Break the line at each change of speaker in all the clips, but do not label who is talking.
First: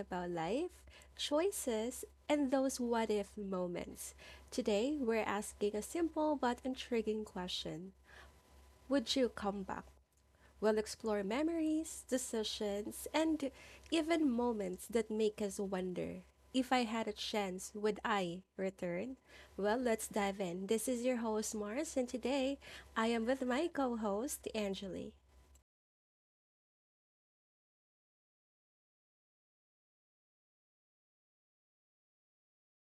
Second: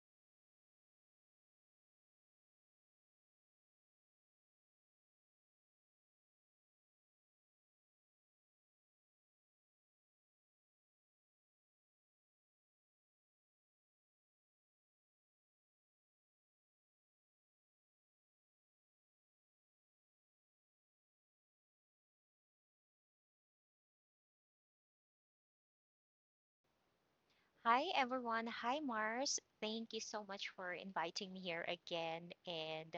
about life, choices, and those what if moments. Today, we're asking a simple but intriguing question. Would you come back? We'll explore memories, decisions, and even moments that make us wonder, if I had a chance, would I return? Well, let's dive in. This is your host, Mars, and today I am with my co host, Angeli.
Hi, everyone. Hi, Mars. Thank you so much for inviting me here again. And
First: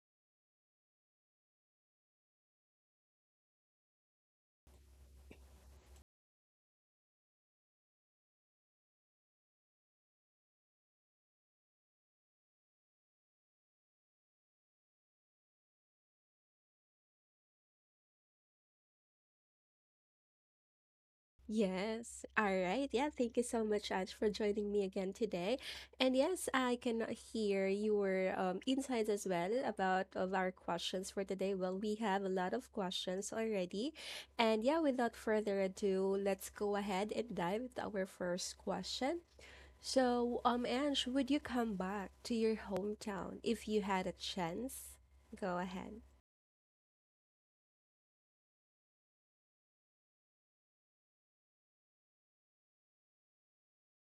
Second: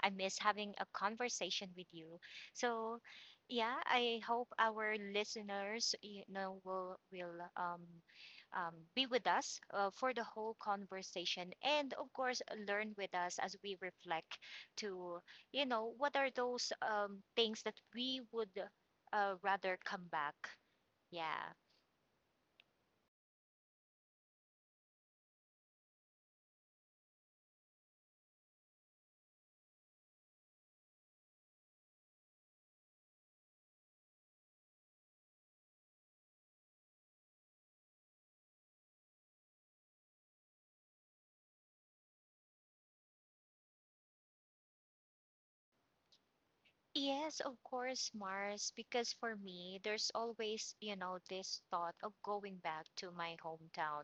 I miss having a conversation with you. So, yeah, I hope our listeners, you know, will be with us for the whole conversation, and of course, learn with us as we reflect to what are those things that we would rather come back. Yeah.
Yes. All right. Yeah. Thank you so much, Ange, for joining me again today. And yes, I can hear your insights as well about of our questions for today. Well, we have a lot of questions already. And yeah, without further ado, let's go ahead and dive into our first question. So, Ange, would you come back to your hometown if you had a chance? Go ahead.
Yes, of course, Mars, because for me, there's always, you know, this thought of going back to my hometown.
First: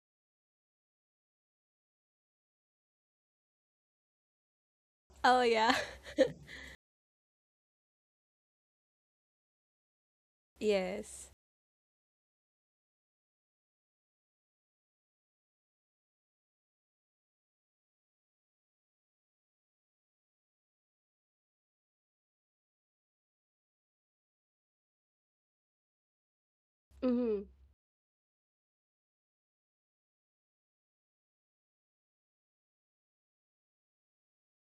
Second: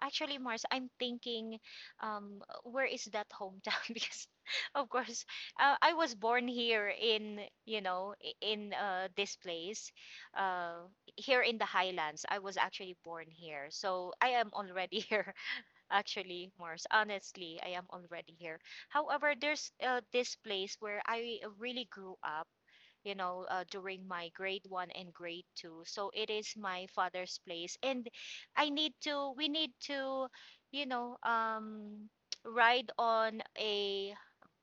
Actually, Mars, I'm thinking, where is that hometown? Because, of course,
Oh, yeah.
I was born here in, you know, I- in this place, uh,
Yes.
here in the Highlands. I was actually born here. So I am already here, actually, Mars. Honestly, I am already here. However, there's this place where I really grew up, you know, during my grade one and grade two. So it is my father's
Mm-hmm.
place. And we need to, you know, ride on a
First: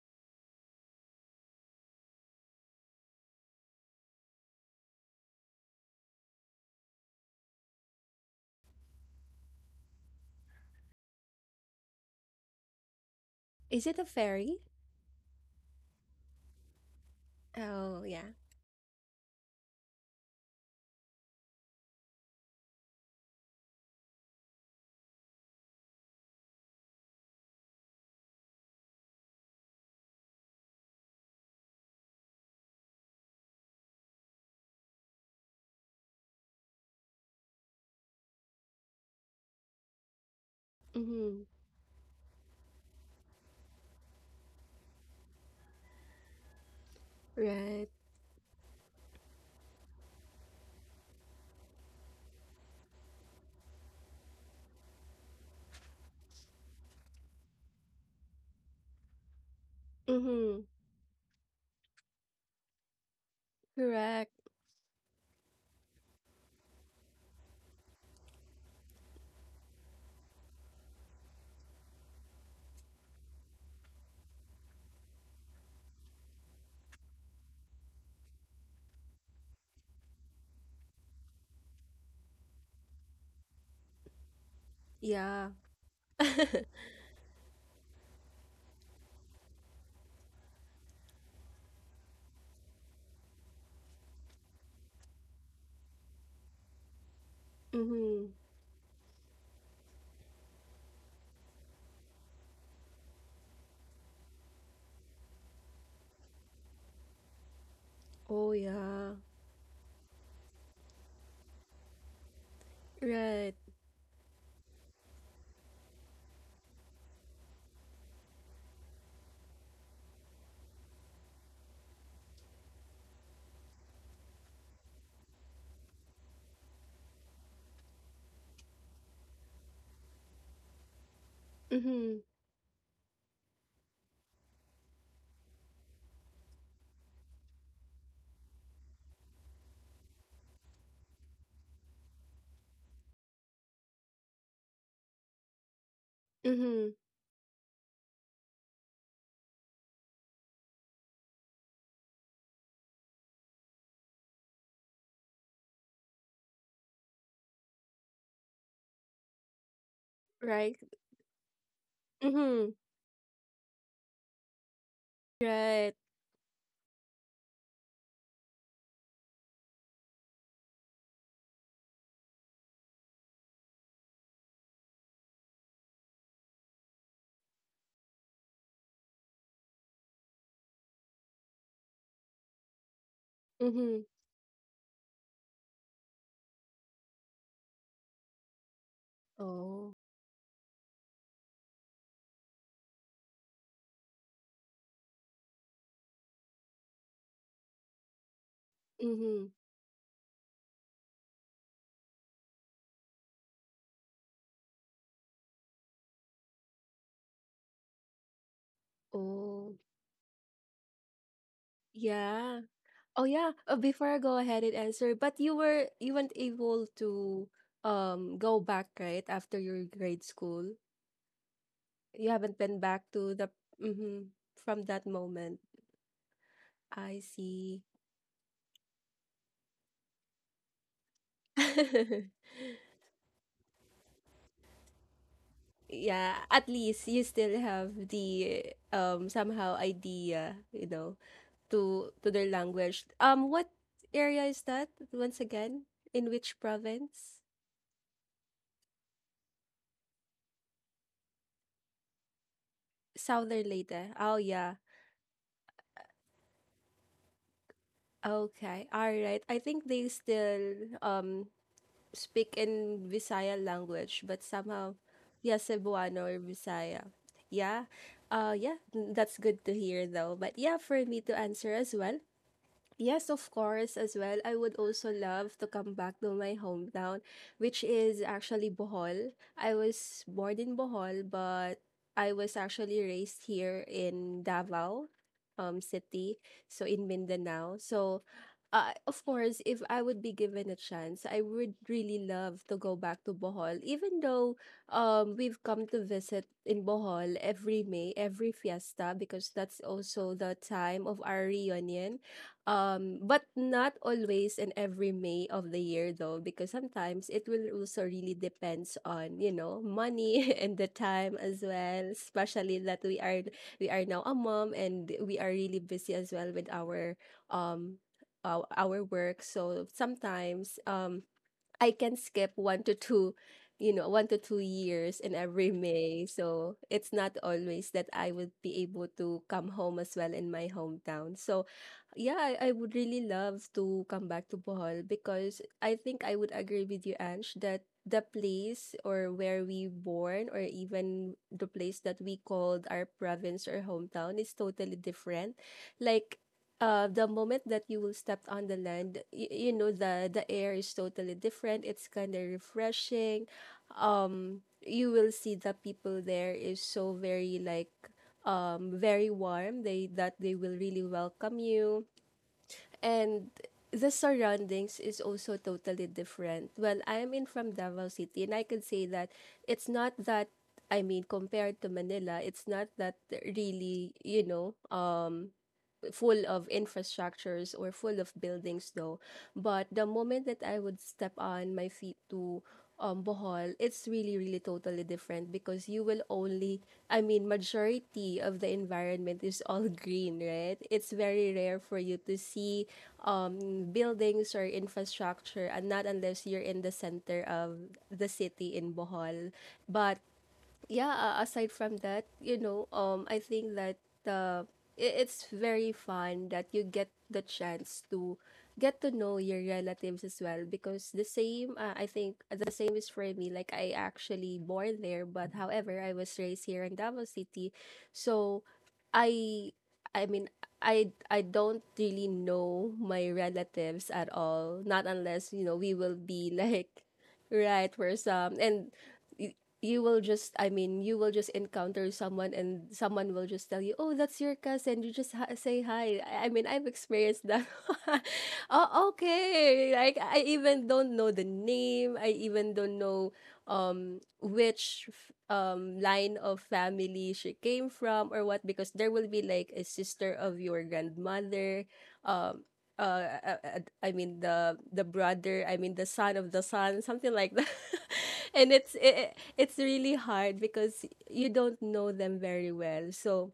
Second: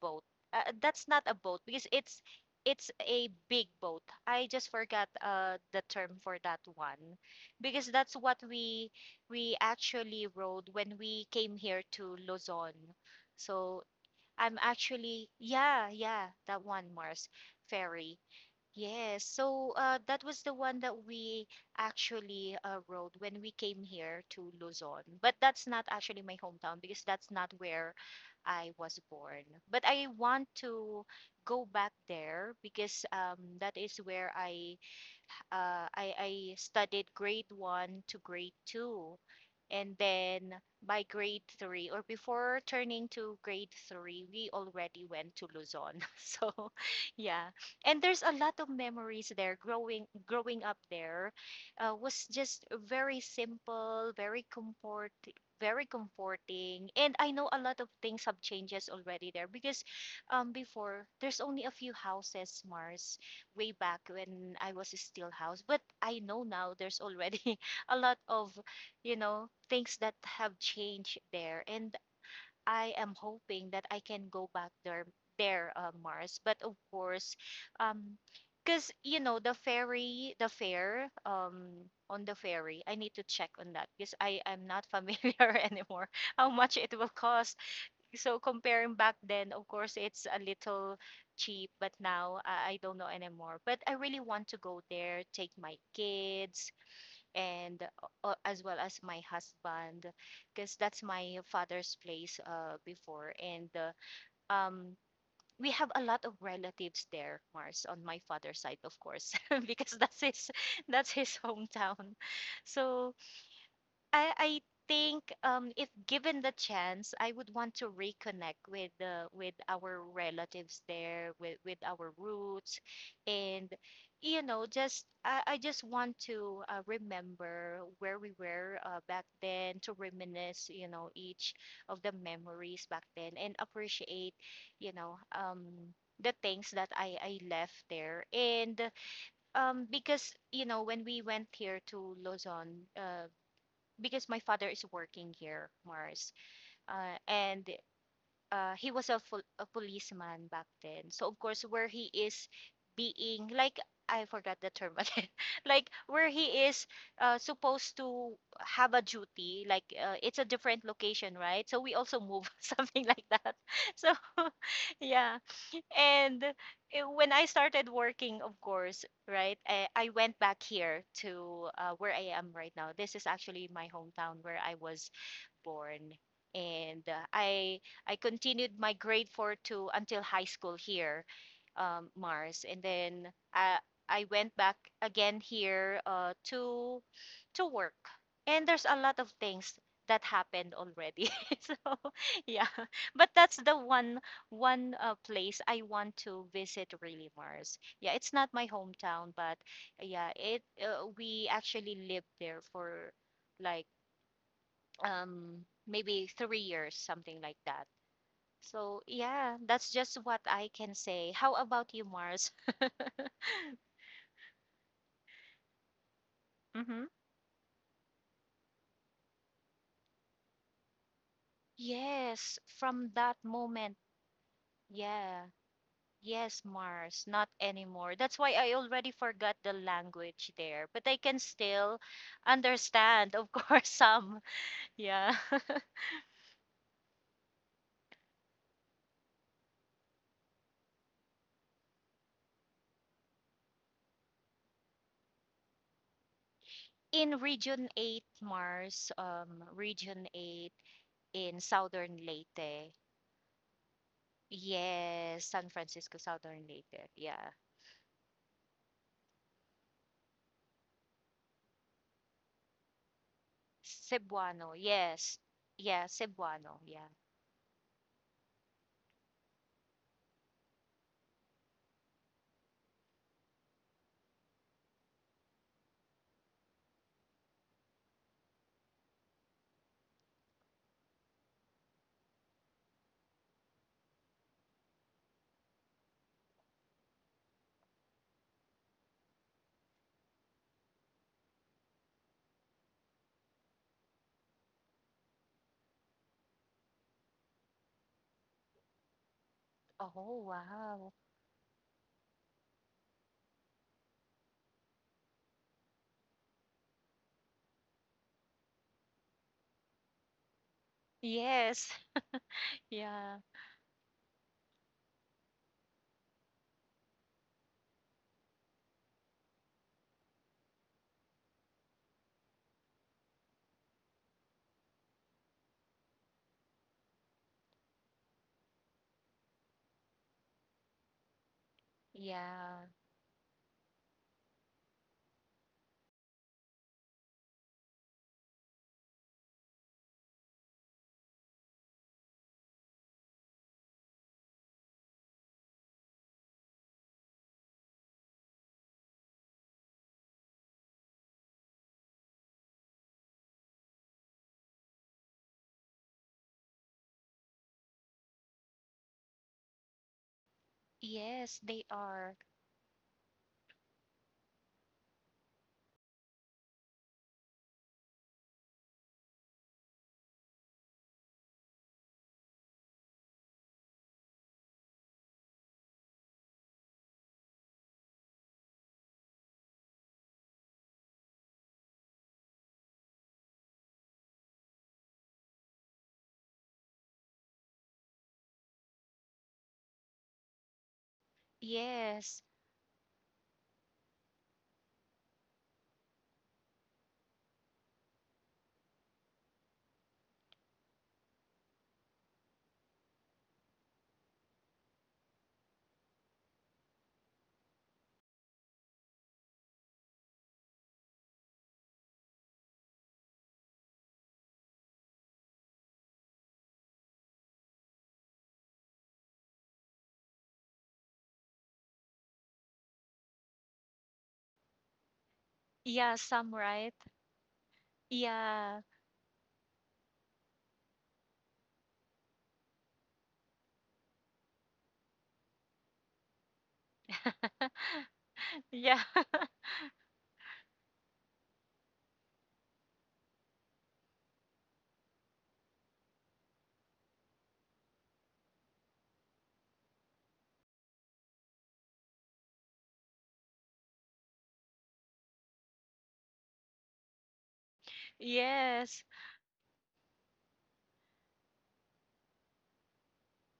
boat. That's not a boat because it's a big boat. I just forgot the term for that one because that's what we actually rode when we came here to Luzon. So
Is it a
I'm
ferry?
actually, yeah, that one, Mars,
Oh,
ferry.
yeah.
Yes, so that was the one that we actually rode when we came here to Luzon. But that's not actually my hometown because that's not where I was born. But I want to go back there because that is where I studied grade one to grade two. And then by
Mm-hmm.
grade three, or before turning to grade three, we already went to Luzon. So, yeah.
Right.
And there's a lot of memories there. Growing up there was just very simple, very comforting. And I know a lot of things have changes already there because um,
Mm-hmm.
before there's only a few houses, Mars, way back
Correct.
when I was still house. But I know now there's already a lot of, you know, things that have changed there. And I am hoping that I can go back there, Mars. But of course, um, because you know the ferry, the fare, on the ferry. I need to check on that because I am not
Yeah.
familiar anymore how much it will cost, so comparing back then, of course, it's a little cheap, but now I don't know anymore. But I really want to go there, take my kids, and
Mm-hmm.
as well as my husband, because that's my father's place before. And um, we have a lot of relatives there, Mars, on my
Oh,
father's side, of
yeah.
course, because that's his hometown. So
Right.
I think, if given the chance, I would want to reconnect with our relatives there, with our roots, and you know, I just want to remember where we were back then, to reminisce, you know, each of the
Mm-hmm.
memories back then, and appreciate, you know, the things that I left there. And um, because you know when we went here to Luzon, uh, because my father is working here, Mars,
Mm-hmm.
and he was a policeman back then. So of course, where he is being like, I forgot the term again, like where he is supposed to have a duty, like it's a
Right.
different location, right? So we also move
Mm-hmm.
something like that. So yeah,
Right.
and when I started working, of course, right, I went back here to where I am right now. This is actually my hometown where I was born. And I continued my grade four to until high school here, Mars, and then I
Mm-hmm.
I went back again here to work. And there's a lot of things
Oh.
that happened already. So yeah, but that's the one place I want to visit really, Mars. Yeah, it's not my hometown,
Mm-hmm.
but yeah, it we actually lived there for like, um, maybe 3 years, something like that. So yeah,
Oh.
that's just what I can say. How about you, Mars?
Yeah. Oh, yeah. Before I go ahead and answer, but you weren't able
Mm-hmm.
to go back, right? After your grade school. You
Yes,
haven't been
from
back
that
to the
moment.
mm-hmm, from that
Yeah.
moment.
Yes, Mars,
I
not
see.
anymore. That's why I already forgot the language there, but I can still understand of course, some. Yeah.
Yeah, at least you still have the somehow idea, to their language. What area is that once again? In which
In
province?
region 8, Mars. Um, region 8 in Southern Leyte.
Southern Leyte. Oh, yeah.
Yes, San Francisco, Southern Leyte. Yeah.
Okay. All right. I think they still speak in Visaya language, but
Cebuano,
somehow,
yes.
yeah,
Yeah,
Cebuano or
Cebuano, yeah.
Visaya. Yeah. Yeah, that's good to hear though. But yeah, for me to answer as well. Yes, of course, as well. I would also love to come back to my hometown, which is actually Bohol. I was born in Bohol, but I was actually raised here in Davao, city, so in Mindanao. So, of course, if I would be given a chance, I would really love to go back to Bohol, even though we've come to visit in Bohol every May, every fiesta, because that's also
Oh,
the time
wow.
of our reunion. But not always and every May of the year though, because sometimes it will also really depends on, you know, money and the time as
Yes.
well, especially that we
Yeah.
are we are now a mom and we are really busy as well with um our work. So sometimes I can skip 1 to 2 years in every May. So it's not always that I would be able to come home as well in my hometown. So yeah, I
Yeah.
would really love to come back to Bohol, because I think I would agree with you, Ange, that the place or where we born, or even the place that we called our province or hometown, is totally different. Like, the moment that you will step on the land, you know, the air is totally different, it's kind of refreshing. You will see the people there is so very, very warm, they that they will really
Yes,
welcome
they
you.
are.
And the surroundings is also totally different. Well, I am in from Davao city, and I can say that it's not that, I mean, compared to Manila, it's not that really, you know, full of infrastructures or full of buildings though. But the moment that I would step on my feet to Bohol, it's really, really totally different, because you will only, I mean, majority of the environment is all green, right? It's very rare for you
Yes.
to see buildings or infrastructure, and not unless you're in the center of the city in Bohol. But yeah, aside from that, you know, I think that, uh, it's very fun that you get the chance to get to know your relatives as well, because the same, I think the same is for me. Like, I actually born there, but however I was raised here in Davao city. So, i I mean I don't really know my relatives at all, not unless, you know, we
Yeah,
will be
some right.
like right for some.
Yeah.
And you will just, I mean you will just encounter someone, and someone will just tell you, oh, that's your cousin, you just ha- say hi. I mean, I've experienced that.
Yeah.
Oh, okay. Like, I even don't know the name, I even don't know which line of family she came from or what, because there will be like a sister of your grandmother. um uh, I mean, the brother, I mean, the son of the son, something like that. And it's
Yes.
it, it's really hard because you don't know them very well. So,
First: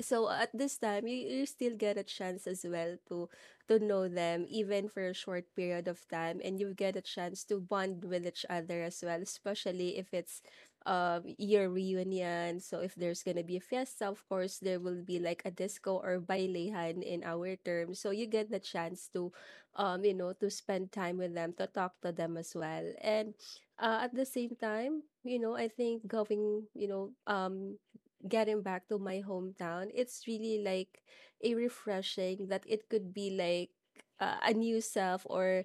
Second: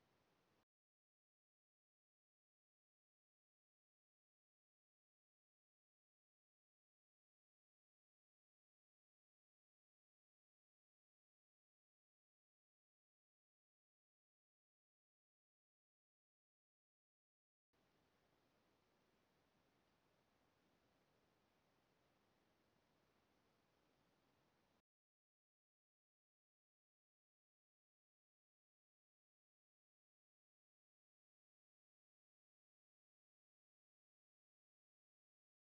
at this time, you still get a chance as well to know them, even for a short period of time, and you get a chance to bond with each other as well, especially if it's year reunion. So if there's gonna be a fiesta, of course there will be like a disco or bailehan in our term, so you get the chance to you know, to spend time with them, to talk to them as well. And at the same time, you know, I think going you know getting back to my hometown, it's really like a refreshing that it could be like, a new self, or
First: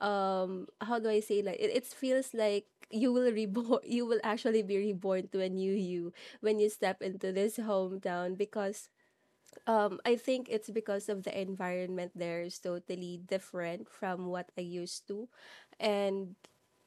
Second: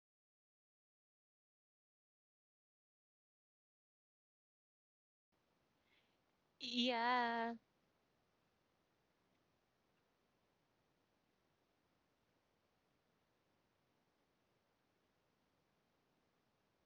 how do I say, like, it feels like you will reborn. You will actually be reborn to a new you when you step into
Yeah.
this hometown, because I think it's because of the environment there is totally different from what I used to. And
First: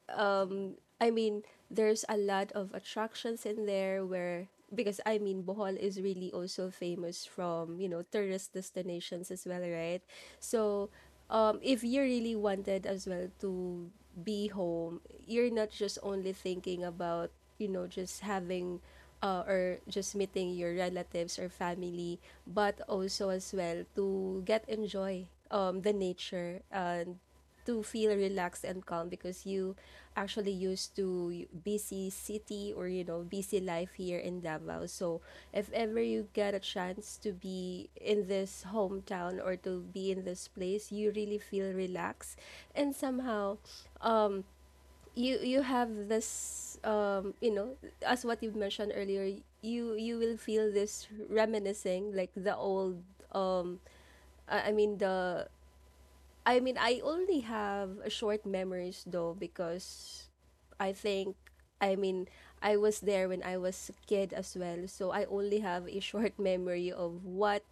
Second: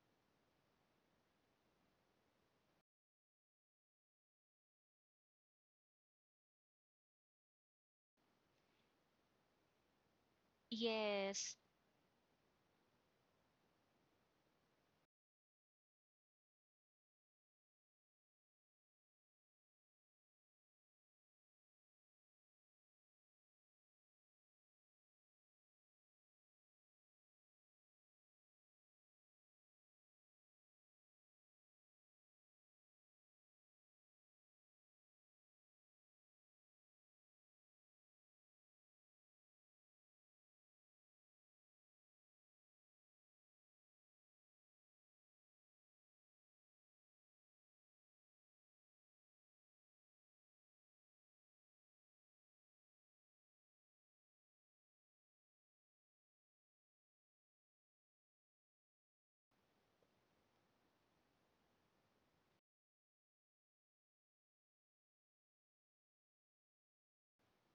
I mean, there's a lot of attractions in there, where, because I mean, Bohol is really also famous from, you know, tourist destinations as well, right? So
Yes.
if you really wanted as well to be home, you're not just only thinking about, you know, just having or just meeting your relatives or family, but also as well to get enjoy the nature, and to feel relaxed and calm, because you actually used to busy city, or you know, busy life here in Davao. So if ever you get a chance to be in this hometown, or to be in this place, you really feel relaxed, and somehow, um you, have this as what you mentioned earlier, you will feel this reminiscing, like the old, um I I mean the I mean, I only have short memories though, because I think, I mean, I was there when I was a kid as well, so I only have a short memory of what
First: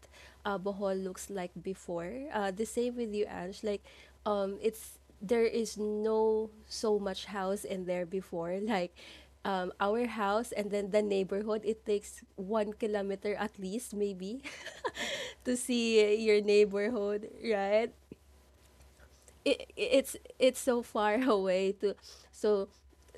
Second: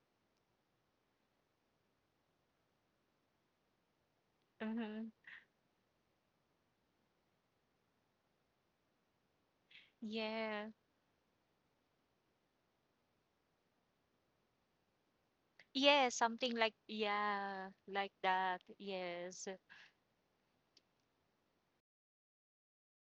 Bohol looks like before. The same with you, Ange. Like, it's
Hmm.
there is no so much house in there before. Like, our house
Yeah.
and then the neighborhood, it takes 1 kilometer at least, maybe, to
Yeah,
see your
something like
neighborhood,
yeah,
right?
like that. Yes.
It's so far away to, so,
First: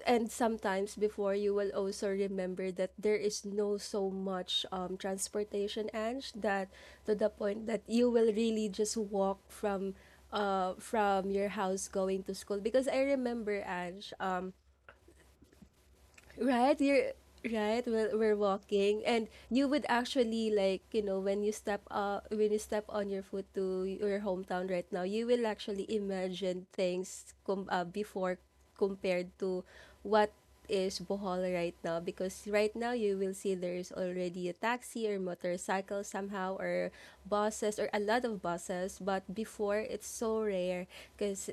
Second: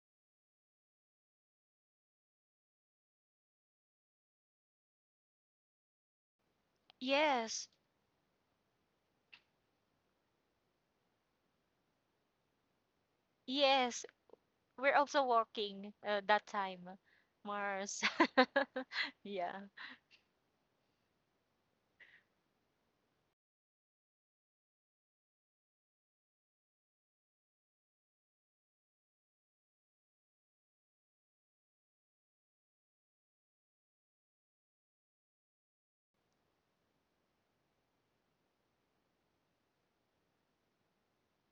and sometimes before you will also remember that there is no so much transportation, Ange, that, to the point
Yes.
that you will really just walk from, from your house going to school, because I remember,
Yes.
Ange,
We're also walking that
right,
time,
you're right.
Mars.
We're, we're walking, and you
Yeah.
would actually, like, you know, when you step, on your foot to your hometown right now, you will actually imagine things, before, compared to what is Bohol right now, because right now you will see there is already a taxi or motorcycle somehow, or buses, or a lot of buses, but before it's so rare, because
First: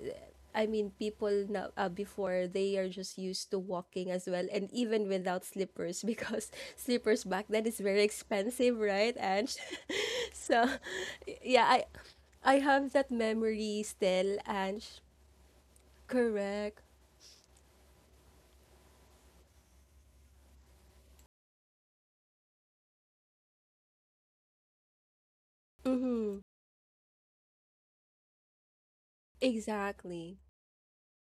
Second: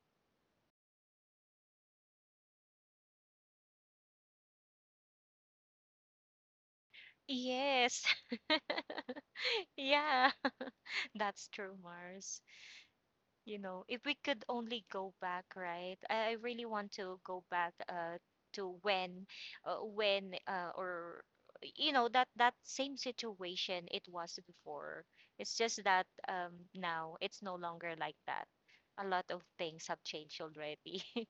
I mean, people now, before, they are just used to walking as well, and even without slippers, because slippers back then is
Yes.
very expensive, right? And
Yeah,
so,
that's
yeah,
true,
I
Mars.
I have that
You know,
memory
if we
still,
could
and
only go back, right? I really
correct.
want to go back to when or you know that same situation it was before. It's just that
Mm-hmm.
um, now it's no longer like that. A lot of things have changed
Exactly.
already.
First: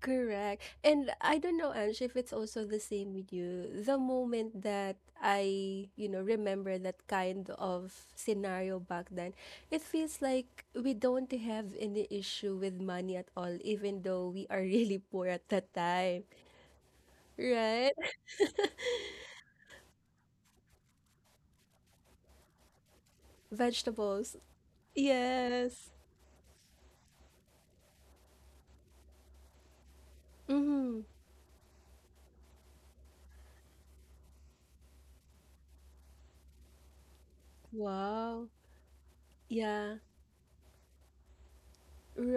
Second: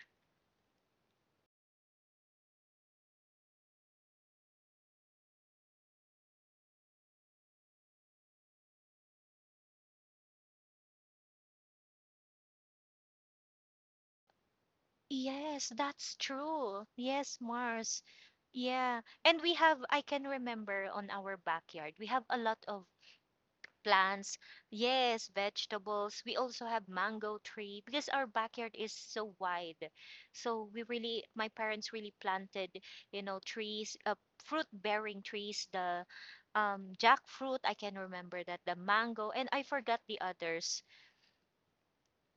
Correct. And I don't know, Ange, if it's also the same with you. The moment that I, you know, remember that kind of scenario back then, it feels like we don't have any issue with money at all, even though we are really poor at that
Yes, that's
time.
true. Yes,
Right?
Mars. Yeah. And we have, I can remember on our backyard, we have a lot of
Vegetables.
plants. Yes,
Yes.
vegetables. We also have mango tree because our backyard is so wide. So we
Mm-hmm.
really, my parents really planted, you know, trees, fruit bearing trees, the jackfruit, I can remember
Wow.
that, the mango, and I
Yeah.
forgot the others.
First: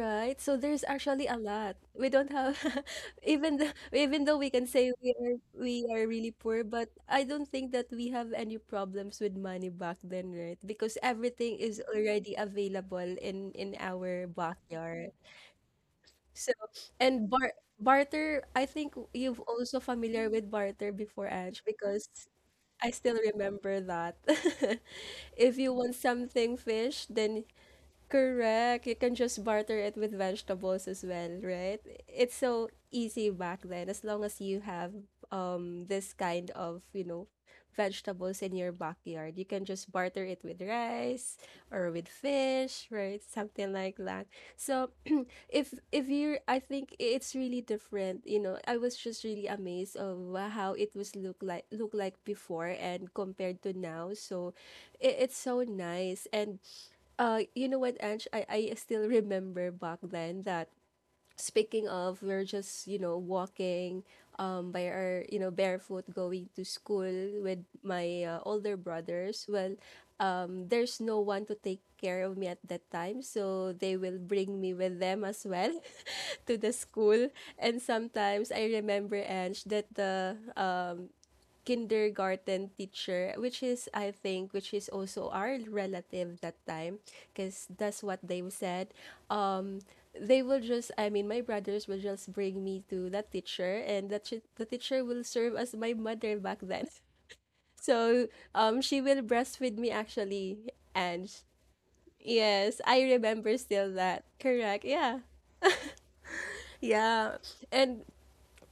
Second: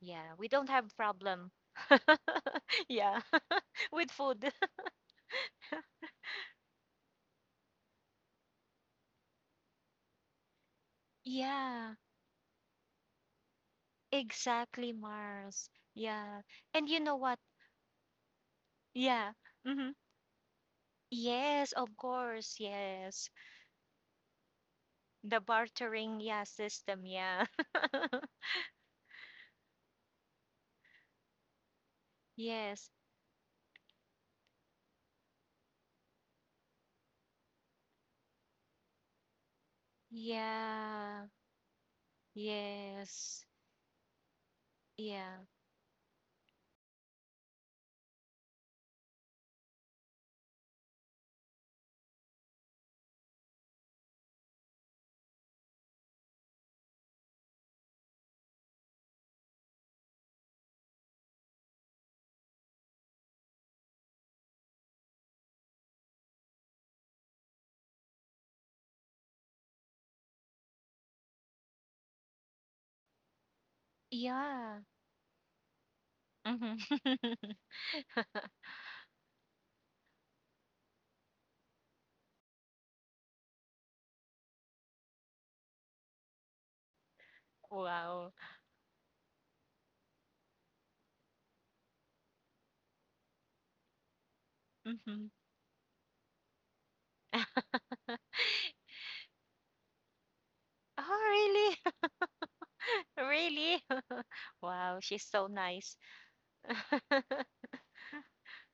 Yeah, we
So
don't
there's
have
actually a
problem.
lot. We don't have,
Yeah,
even the
with
even though we
food.
can say we are really poor, but I don't think that we have any problems with money back then, right? Because everything is
Yeah,
already available in our
exactly,
backyard.
Mars. Yeah.
So,
And you know
and
what?
barter, I think
Yeah.
you've also
Hmm.
familiar with barter before, Ange,
Yes, of
because
course.
I still
Yes.
remember that.
The
If you want
bartering, yeah,
something
system.
fish, then.
Yeah.
Correct. You can just barter it with vegetables as well, right? It's so
Yes.
easy back then as long as you have this kind of, you know, vegetables in your backyard. You can just barter it with
Yeah.
rice or with fish, right?
Yes.
Something like that. So
Yeah.
if you, I think it's really different, you know. I was just really amazed of how it was look like before and compared to now. So it's so nice. And you know what, Ange, I still remember back then that, speaking of, we're just, you know, walking by our, you know, barefoot, going to school with my older brothers. Well, there's no one to take care of me at that time, so they will bring me
Yeah.
with them as well to the
Hmm.
school. And sometimes I remember, Ange, that the kindergarten teacher, which is, I think, which is also our relative that time, because that's what
Wow.
they said. Um, they will just, I mean, my brothers will just bring me to that teacher, and the teacher will
Hmm.
serve as my mother back then. So, she will breastfeed me actually. And
Oh, really?
yes, I remember
Really?
still that. Correct,
Wow,
yeah,
she's so nice.
yeah. And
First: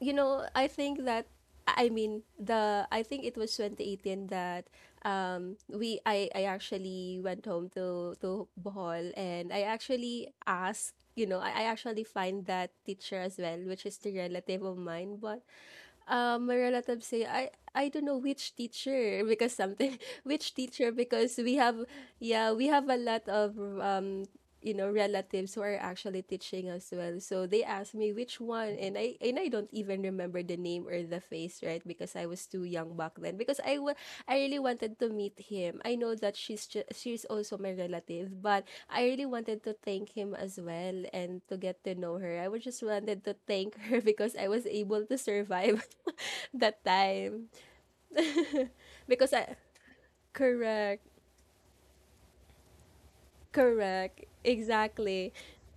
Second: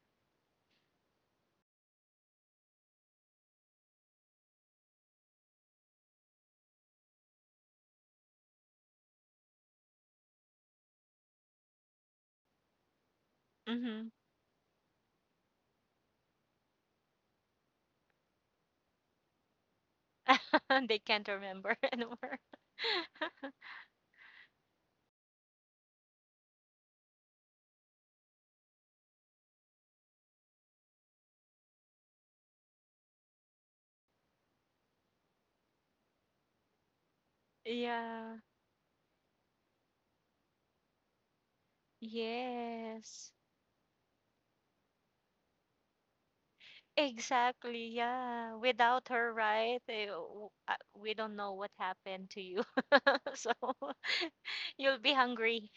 you know, I think that, I mean, the, I think it was 2018 that we, I actually went home to Bohol, and I actually asked, you know, I actually find that teacher as well, which is
Hmm.
the relative of mine. But my relatives say, I don't know which teacher, because something, which teacher,
They can't
because we
remember
have,
anymore.
yeah, we have a lot of you know, relatives who are actually teaching as well. So they asked me which one, and I don't even remember the name or the face, right? Because I was too young back then. I really wanted to meet him. I know that she's also my relative,
Yeah.
but I really wanted to thank him as well and to get to know her. I was just wanted
Yes.
to thank her because I was able to survive. That time,
Exactly. Yeah. Without
because
her,
I,
right?
correct,
We don't know what happened to you. So
correct,
you'll be
exactly,
hungry.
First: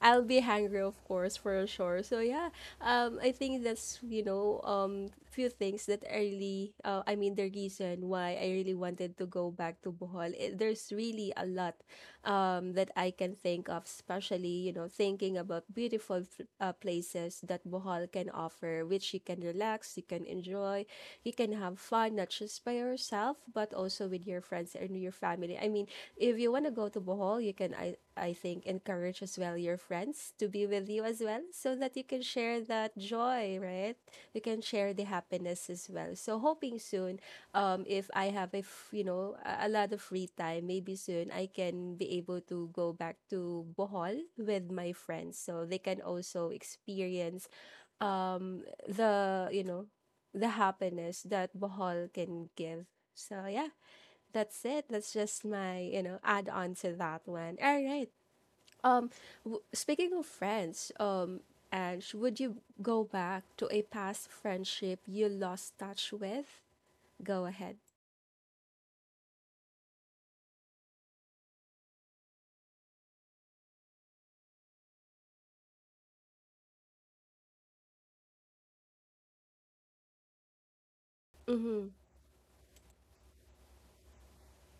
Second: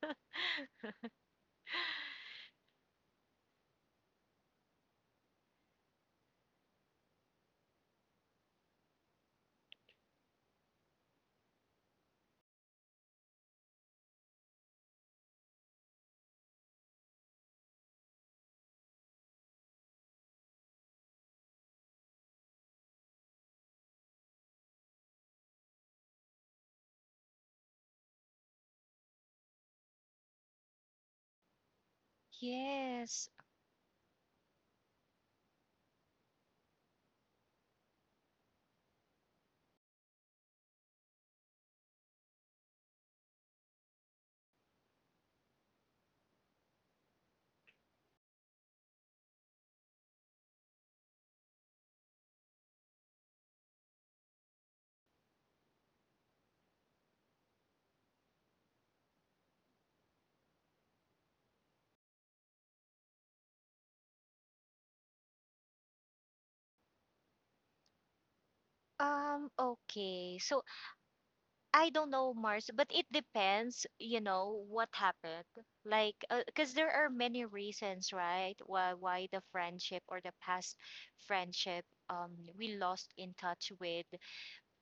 I'll be hungry, of course, for sure. So yeah, I think that's, you know, few things that I really I mean, the reason why I really wanted to go back to Bohol. It, there's really a lot, that I can think of, especially, you know, thinking about beautiful places that Bohol can offer, which you can relax, you can enjoy, you can have fun not just by yourself but also with your friends and your family. I mean, if you want to go to Bohol, you can, I think, encourage as well your friends to be with you as well so that you can share that
Yes.
joy, right? You can share the happiness as well. So hoping soon, if I have you know, a lot of free time, maybe soon I can be able to go back to Bohol with my friends so they can also experience the, you know, the happiness that Bohol can give. So yeah, that's it. That's just my, you know, add on to that one. All right. Um, speaking of friends, Ange, would you go back to a past friendship you lost touch with? Go ahead.
Okay. So I don't know, Mars, but it depends, you know, what happened. Like, because there are many reasons, right? Why the friendship or the past friendship,
Mm-hmm.
we lost in touch with,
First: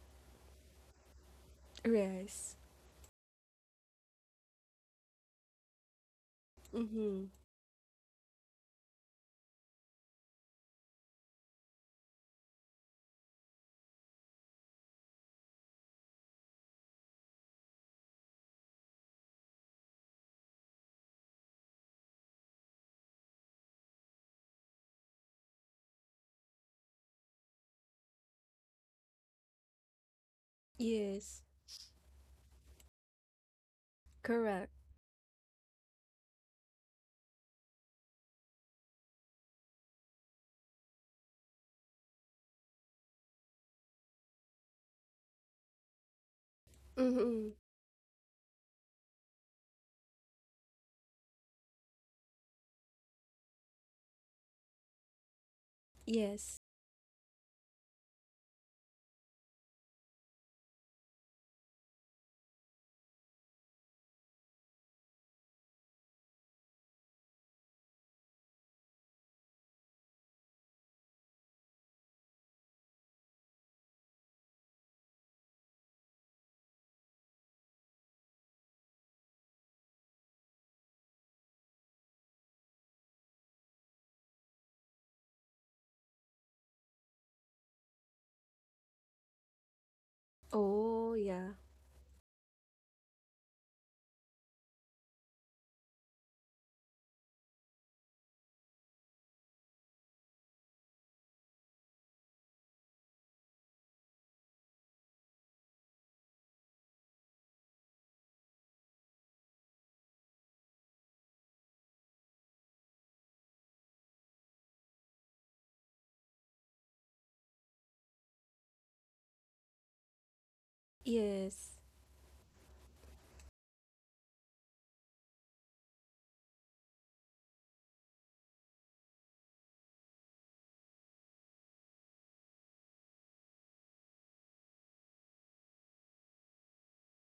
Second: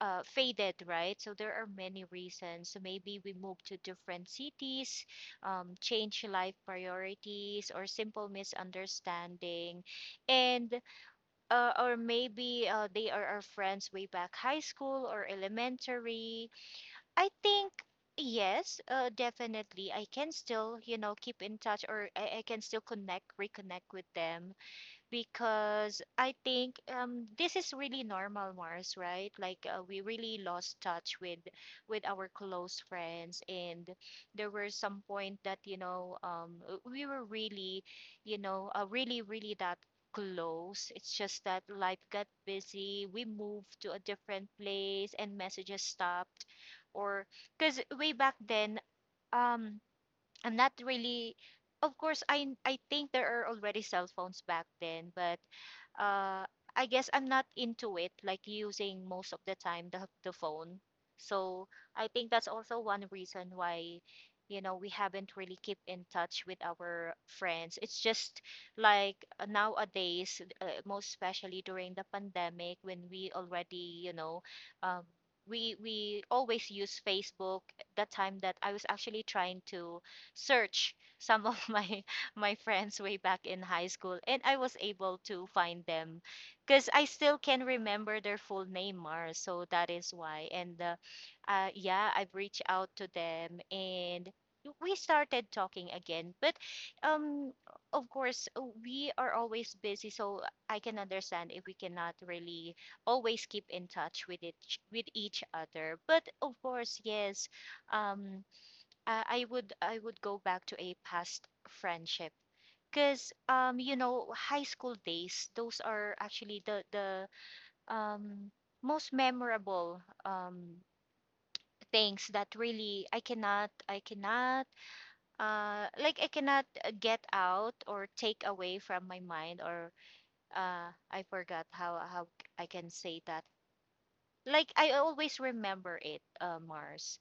faded, right? So there are many
Yes.
reasons. So maybe we moved to different cities, change life
Mm-hmm.
priorities, or simple misunderstanding. And or maybe they are our friends way back high school or elementary. I think, yes, definitely. I can still, you know, keep in touch or I can still connect, reconnect with them because I think this is really normal, Mars, right? Like we really lost touch
Yes.
with our close friends, and there
Correct.
were some point that you know we were really, you know, really, really that close. It's just that life got busy. We moved to a different place, and messages stopped, or
Mm-hmm.
because way back then, um I'm not really, of course I think there are already cell phones back then, but uh
Yes.
I guess I'm not into it, like using most of the time the phone. So I think that's also one reason why you know we haven't really keep in touch with our friends. It's just like nowadays, most especially during the pandemic when we already, you know, um, we always use Facebook. That time that I was actually trying to search some of my my friends way back in high school, and I was able to find them because I still can remember their full name, Mars, so that is why, and
Oh, yeah.
yeah, I've reached out to them and we started talking again. But um, of course we are always busy, so I can understand if we cannot really always keep in touch with it with each other. But of course, yes, um I would go back to a past friendship because um, you know, high school days, those are actually the um, most memorable um,
Yes.
things that really I cannot like I cannot get out or take away from my mind, or I forgot how I can say that, like I always remember it, Mars,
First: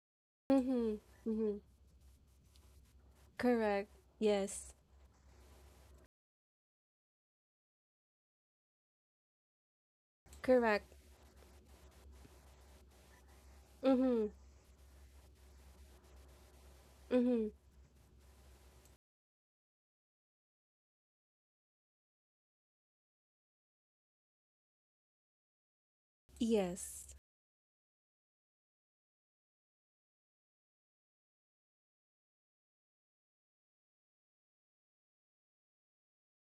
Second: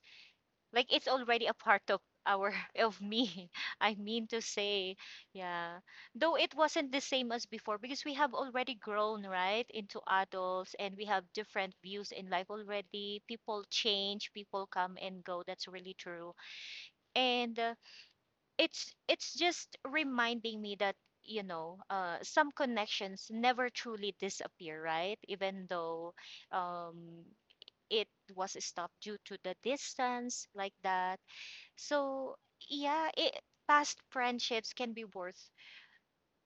like
Mm-hmm.
it's already a
Mm-hmm.
part of our of me,
Correct.
I mean to
Yes.
say. Yeah, though it wasn't the same as before because we have already grown, right, into adults,
Correct.
and we have different views in life already. People
Mm-hmm.
change, people come and go, that's really true.
Mm-hmm.
And it's just reminding me that you know, some connections never truly disappear, right, even though
Yes.
um, it was stopped due to the distance, like that. So yeah, it, past friendships can be worth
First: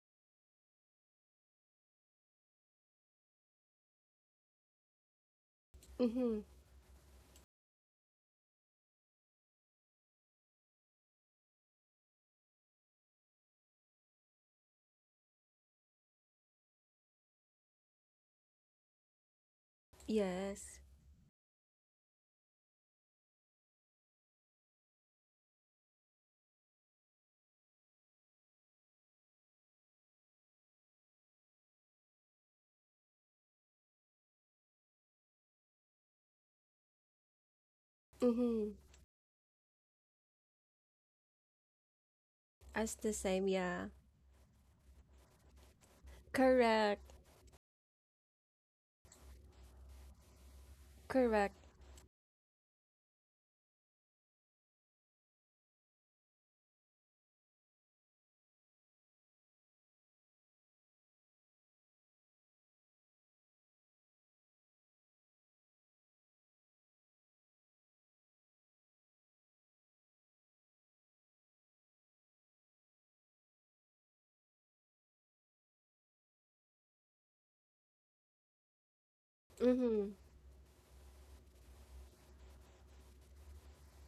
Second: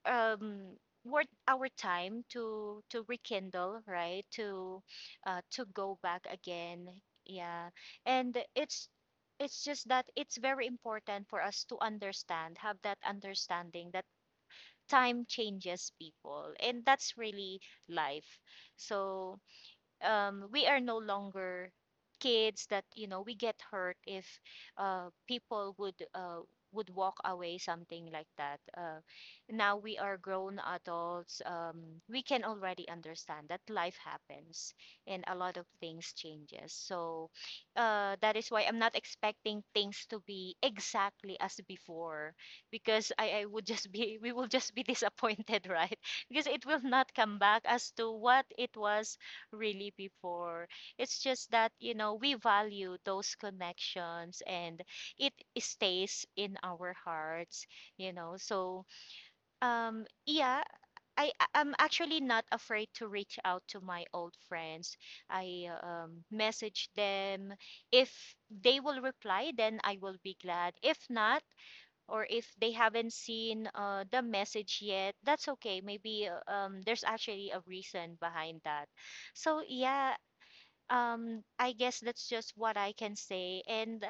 um, worth our time to rekindle, right? To go back
Mm-hmm.
again. Yeah. And it's just that it's very important for us to understand, have that understanding that time changes people, and that's really life. So we
Yes.
are no longer kids, that we get hurt if people would walk away, something like that. Now we are grown adults. We can already understand that life happens and a lot of things changes. So that is why
Mm-hmm.
I'm not expecting things to be exactly as before,
As
because
the
I
same,
would
yeah.
just be we will just be disappointed right? Because it will not
Correct.
come back as to what it was really before. It's just
Correct.
that, you know, we value those connections, and it stays in our hearts, you know. So, yeah, I'm actually not afraid to reach out to my old friends. I message them. If they will reply, then I will be glad. If not, or if they haven't seen the message yet, that's okay. Maybe there's actually a reason behind that. So
Mm-hmm.
yeah, um I guess that's just what I can say. And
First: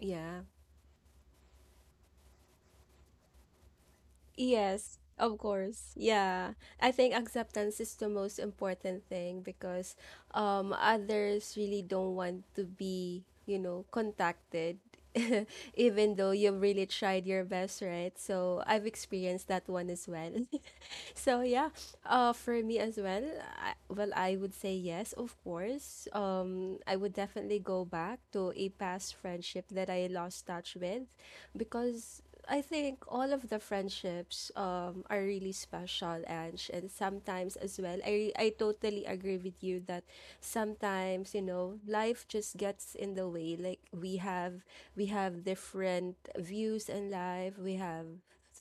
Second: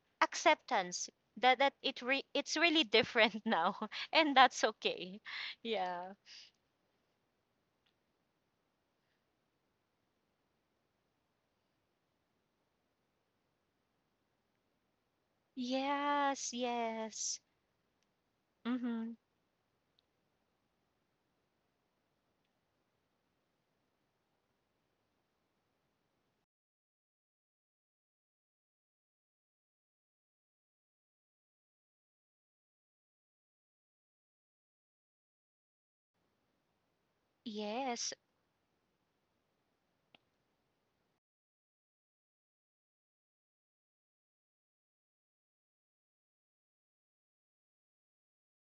Yeah.
acceptance that it's really different now, and that's
Yes,
okay.
of course.
Yeah.
Yeah. I think acceptance is the most important thing, because others really don't want to be, you know, contacted even though
Yes,
you've really tried
yes.
your best, right? So I've
Mhm.
experienced that one as well. So yeah, for me as well, I would say yes, of course. I would definitely go back to a past friendship that I lost touch with, because I think all of the friendships are really special, Ange, and sometimes as well.
Yes,
I totally agree with you that sometimes, you know, life just gets in the way. Like we have different views in life. We have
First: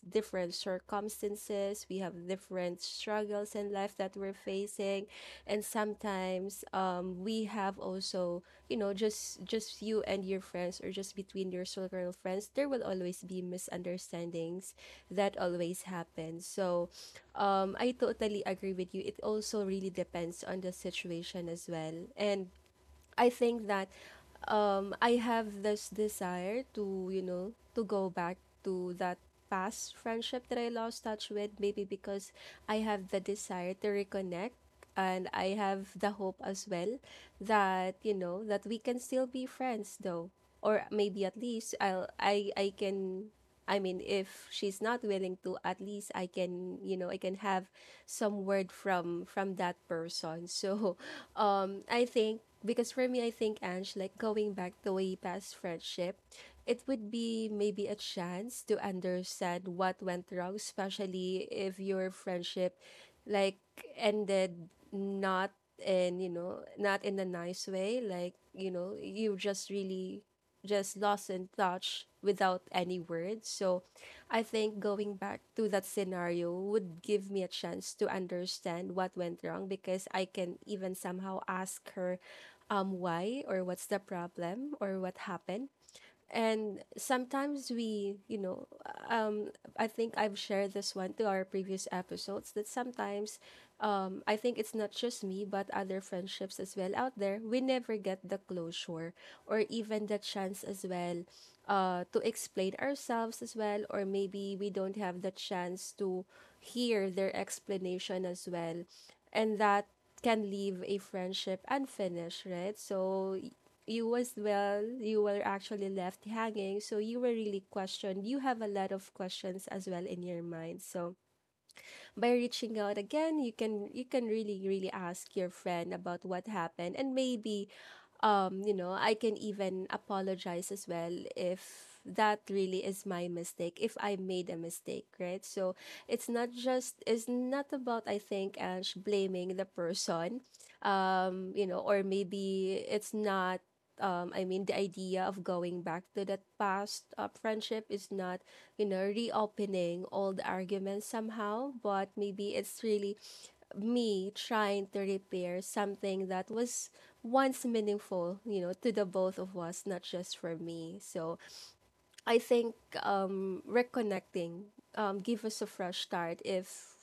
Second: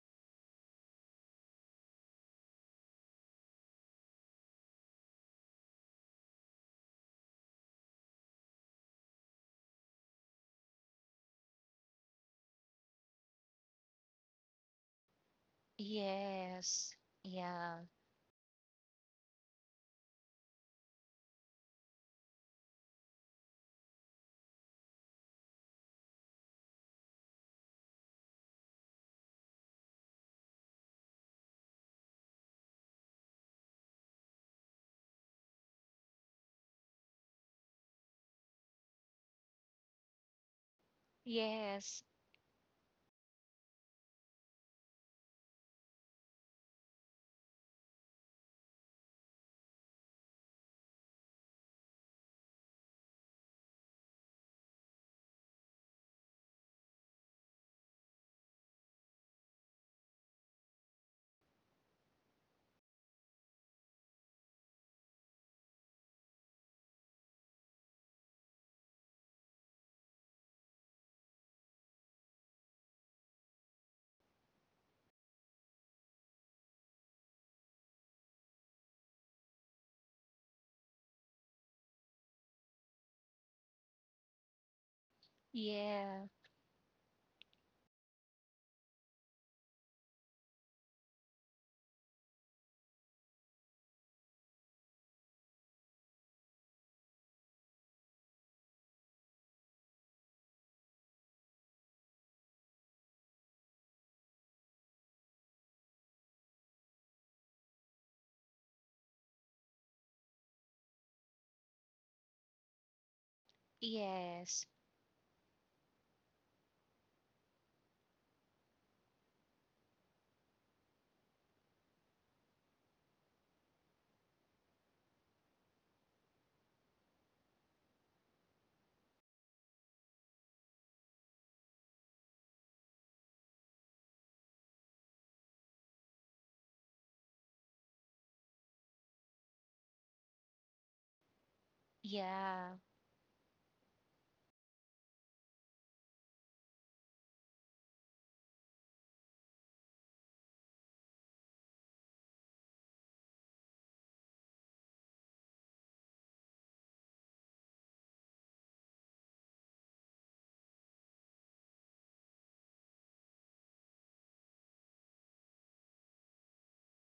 different circumstances, we have different struggles in life that we're facing. And sometimes we have also, you know, just you and your friends, or just between your circle of friends, there will always be misunderstandings that always happen. So,
yes. Yeah.
I totally agree with you. It also really depends on the situation as well. And I think that I have this desire to, you know, to go back to that past friendship that I lost touch with, maybe because I have the desire to reconnect, and I have the hope as well that, you know, that we can still be friends though. Or maybe at least
Yes.
I can, I mean, if she's not willing to, at least I can, you know, I can have some word from that person. So I think, because for me, I think, Ange, like going back to way past friendship, it would be maybe a chance to understand what went wrong, especially if your friendship, like, ended, not in, you know, not in a nice way, like, you know, you just really just lost in touch without any words. So I think going back to that scenario would give me a chance to understand what went wrong, because I can even somehow ask her why, or what's the problem, or what happened.
Yeah.
And sometimes we, you know, um I think I've shared this one to our previous episodes that sometimes I think it's not just me, but other friendships as well out there, we never get the closure or even the chance as well to explain ourselves as well, or maybe we don't have the chance to hear their explanation as well. And that can leave a friendship unfinished, right? So you as
Yes.
well, you were actually left hanging. So you were really questioned. You have a lot of questions as well in your mind. So by reaching out again, you can, you can really really ask your friend about what happened, and maybe you know, I can even apologize as well if that really is my mistake, if I made a mistake, right? So it's not just, it's not about, I think, Ange, blaming the person, you know, or
Yeah.
maybe it's not. I mean, the idea of going back to that past friendship is not, you know, reopening old arguments somehow, but maybe it's really me trying to repair something that was once meaningful, you know, to the both of us, not just for me. So I think reconnecting give us a fresh start, if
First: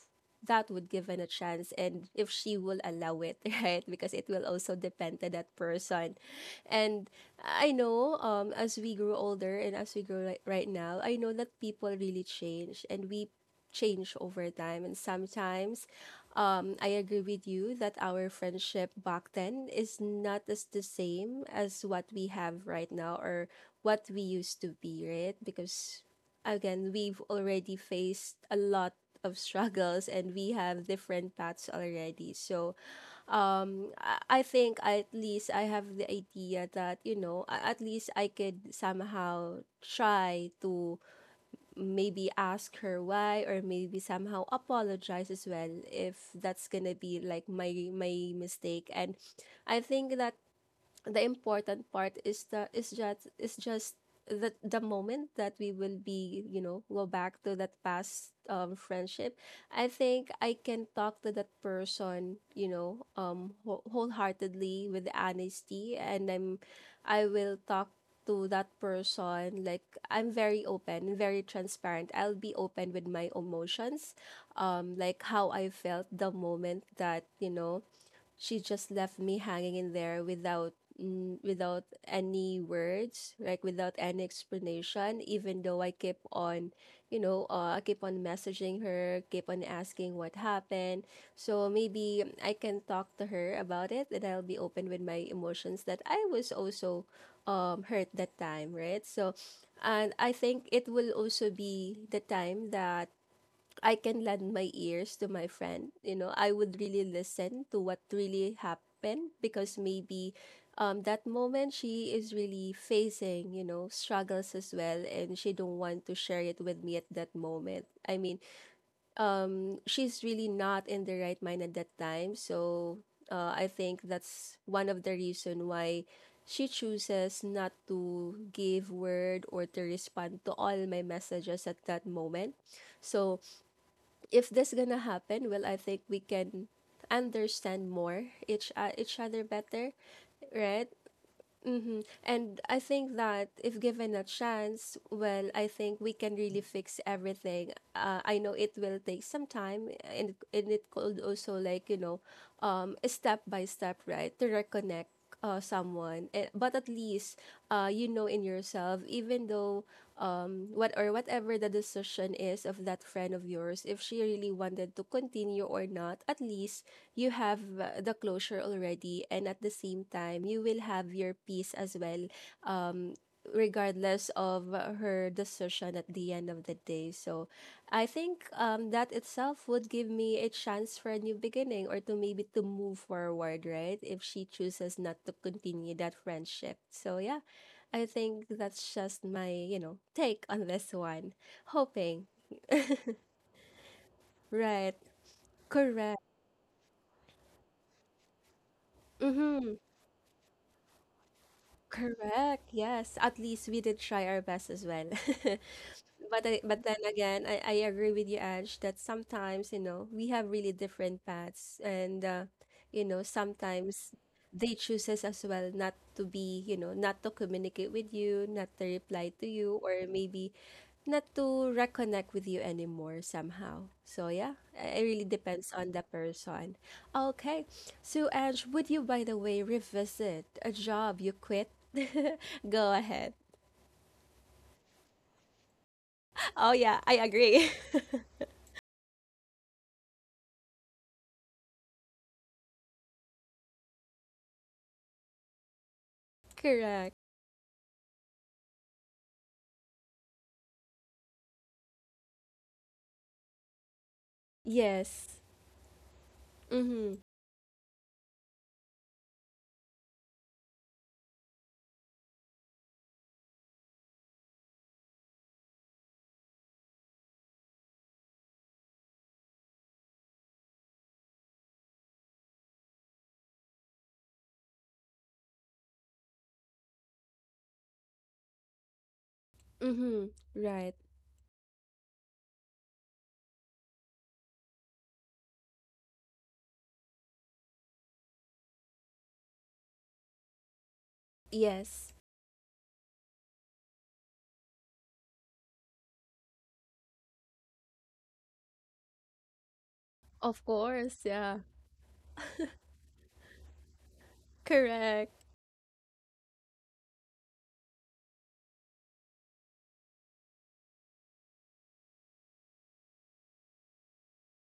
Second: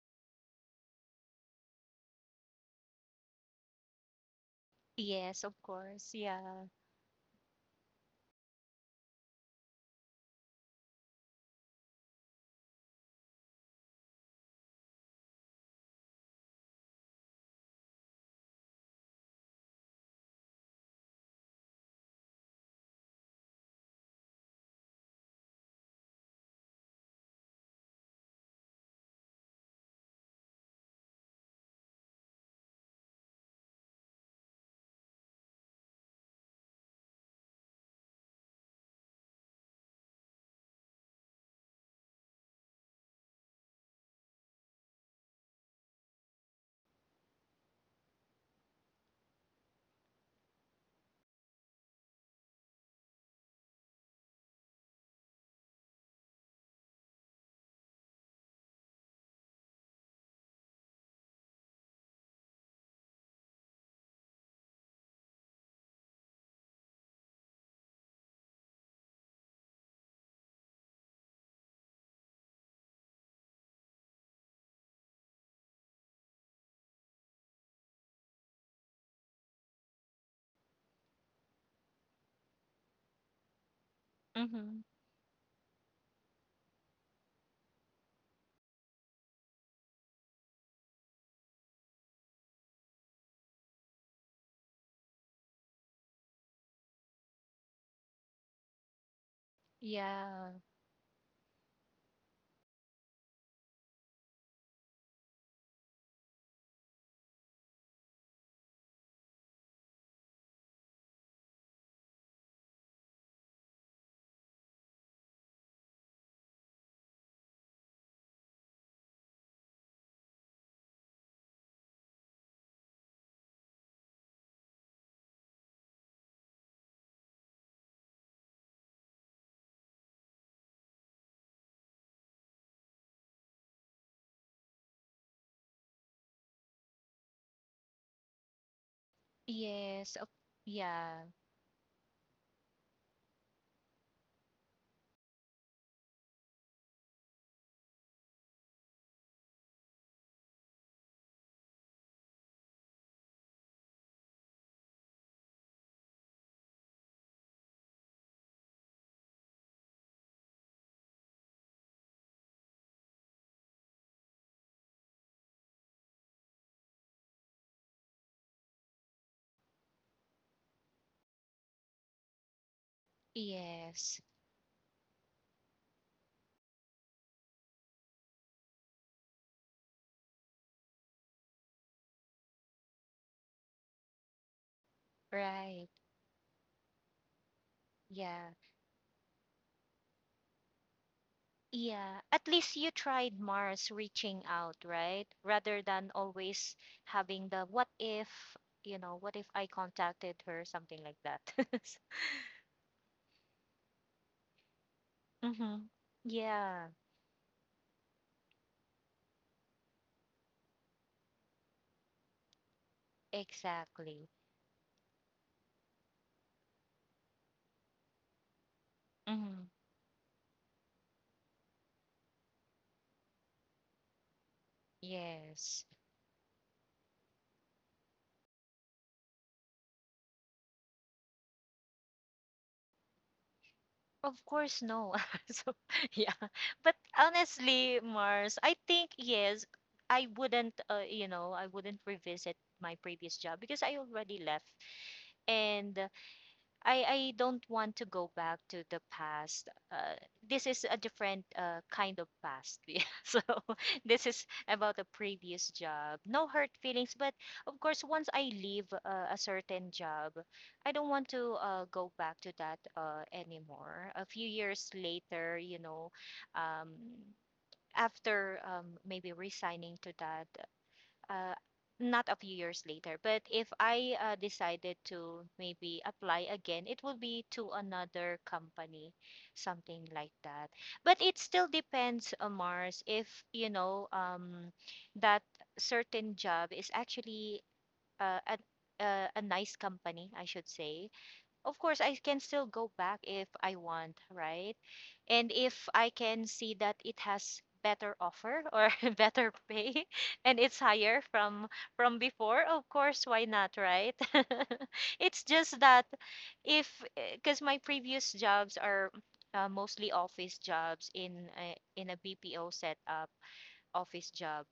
that would give it a chance and if she will allow it, right? Because it will also depend to
Yes, of
that
course,
person.
yeah.
And I know as we grow older and as we grow right, right now, I know that people really change, and we change over time. And sometimes I agree with you that our friendship back then is not as the same as what we have right now, or what we used to be, right? Because again, we've already faced a lot of struggles, and we have different paths already. So, I think at least I have the idea that, you know, at least I could somehow try to maybe ask her why, or maybe somehow apologize as well if that's gonna be like my mistake. And I think that the important part is the is just the moment that we will be, you know, go back to that past friendship. I think I can talk to that person, you know, wholeheartedly, with honesty. And I will talk to that person like I'm very open, very transparent. I'll be open with my emotions, like how I felt the moment that, you know, she just left me hanging in there without, without any words, like without any
Mhm.
explanation, even though I keep on, you know, I keep on messaging her, keep on asking what happened. So maybe I can talk to her about it, and I'll be open with my emotions, that I was also hurt that time, right? So and I
Yeah.
think it will also be the time that I can lend my ears to my friend. You know, I would really listen to what really happened, because maybe that moment she is really facing, you know, struggles as well, and she don't want to share it with me at that moment. I mean, she's really not in the right mind at that time, so I think that's one of the reason why she chooses not to give word or to respond to all my messages at that moment. So if this gonna happen, well, I think we can understand more each other better,
Yes of.
right?
Yeah.
Mm-hmm. And I think that if given a chance, well, I think we can really fix everything. I know it will take some time, and it could also like. Step by step, right, to reconnect someone. But at least, in yourself, even though what or whatever the decision is of that friend of yours, if she really wanted to continue or not, at least you have the closure already, and at the same time you will have your peace as well
Yes.
regardless of her decision at the end of the day. So I think that itself would give me a chance for a new beginning, or to maybe to move forward, right? If she chooses not to
Right.
continue that friendship. So yeah, I think
Yeah.
that's just my take on this one.
Yeah,
Hoping.
at least you tried, Mars, reaching out,
Right.
right? Rather than
Correct.
always having the what if, you know, what if I
Mm-hmm.
contacted her, something like that.
Correct. Yes. At least we did try our best as well.
Mm-hmm.
But
Yeah,
then again, I agree with you, Ash, that sometimes we have really different paths, and sometimes
exactly.
they chooses as well not to be, you know, not to communicate with you, not to reply to
Mm-hmm.
you, or maybe not to reconnect with you anymore somehow. So yeah, it really depends
Yes.
on the person. Okay. So Ange, would you, by the way, revisit a job you quit? Go ahead.
Of course, no. So, yeah.
Oh
But
yeah, I agree.
honestly, Mars, I think, yes, I wouldn't, you know, I wouldn't revisit my previous job because I already left. And I
Correct.
I don't want to go back to the past. This is a different kind of past. Yeah. So this is about a
Yes.
previous job. No hurt feelings,
Mhm.
but of course, once I leave a certain job, I don't want to go back to that anymore. A few years later, you know, um, after maybe resigning to that uh, not a few years later. But if I decided to maybe apply again, it will be to another company, something
Mhm.
like that.
Right.
But it still depends on Mars if, you know, that certain job is actually a nice company, I should say. Of course,
Yes.
I can still go back if I want, right? And if I can see that it has better offer or better pay and
Of
it's
course,
higher
yeah.
from before, of course, why not, right? It's
Correct.
just that if, because my previous jobs are mostly office jobs in a BPO setup office job.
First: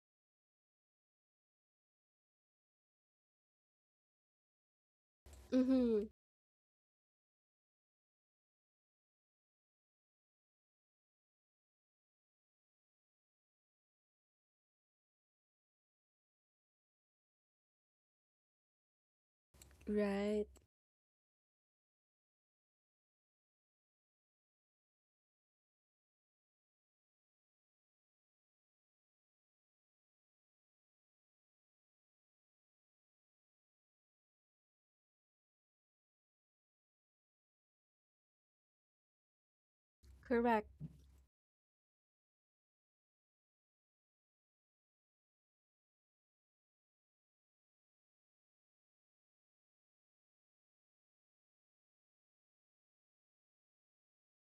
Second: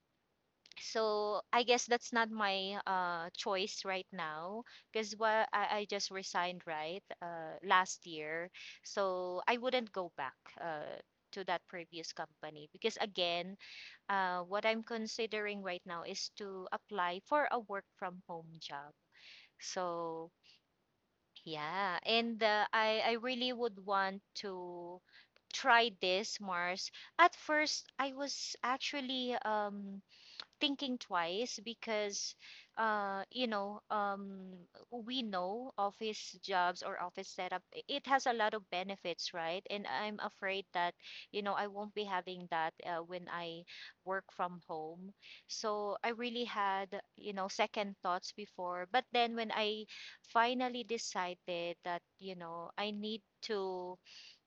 So I guess that's not my choice right now because I
Mhm.
just resigned right last year. So I wouldn't go back uh, to that previous company, because again, what I'm considering right now is to apply for a work from home job. So
Right.
yeah, and uh, I really would want to try this, Mars. At first, I was actually thinking twice because uh you know um we know office jobs or office setup, it has a lot of benefits, right? And I'm afraid
Correct.
that, you know, I won't be having that when I work from home. So I really had, you know, second thoughts before. But then when I finally decided that, you know, I need to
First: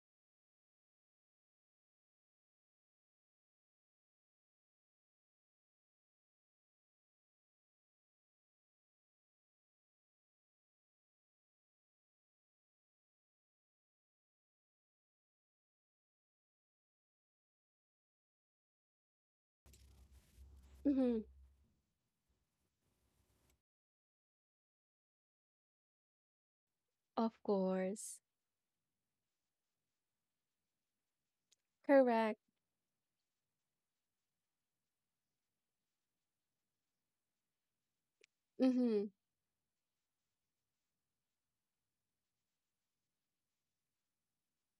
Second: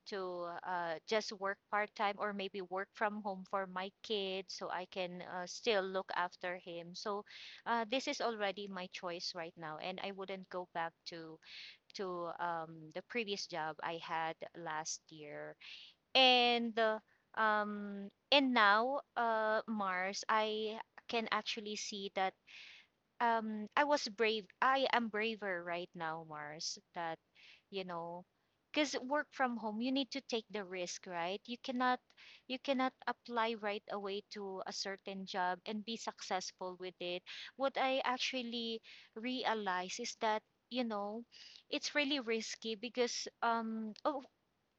just work part time or maybe work from home for my kid so I can still look after him. So this is already my choice right now, and I wouldn't go back to the previous job I had last year. And uh, and now, Mars, I
Mhm.
can actually see that I was brave. I am braver right now, Mars, that,
Of
you
course.
know, because work from home, you need to take the risk, right? You cannot
Correct.
apply right away to a certain job and be successful with it. What I actually
Mhm.
realize is that, you know, it's really risky because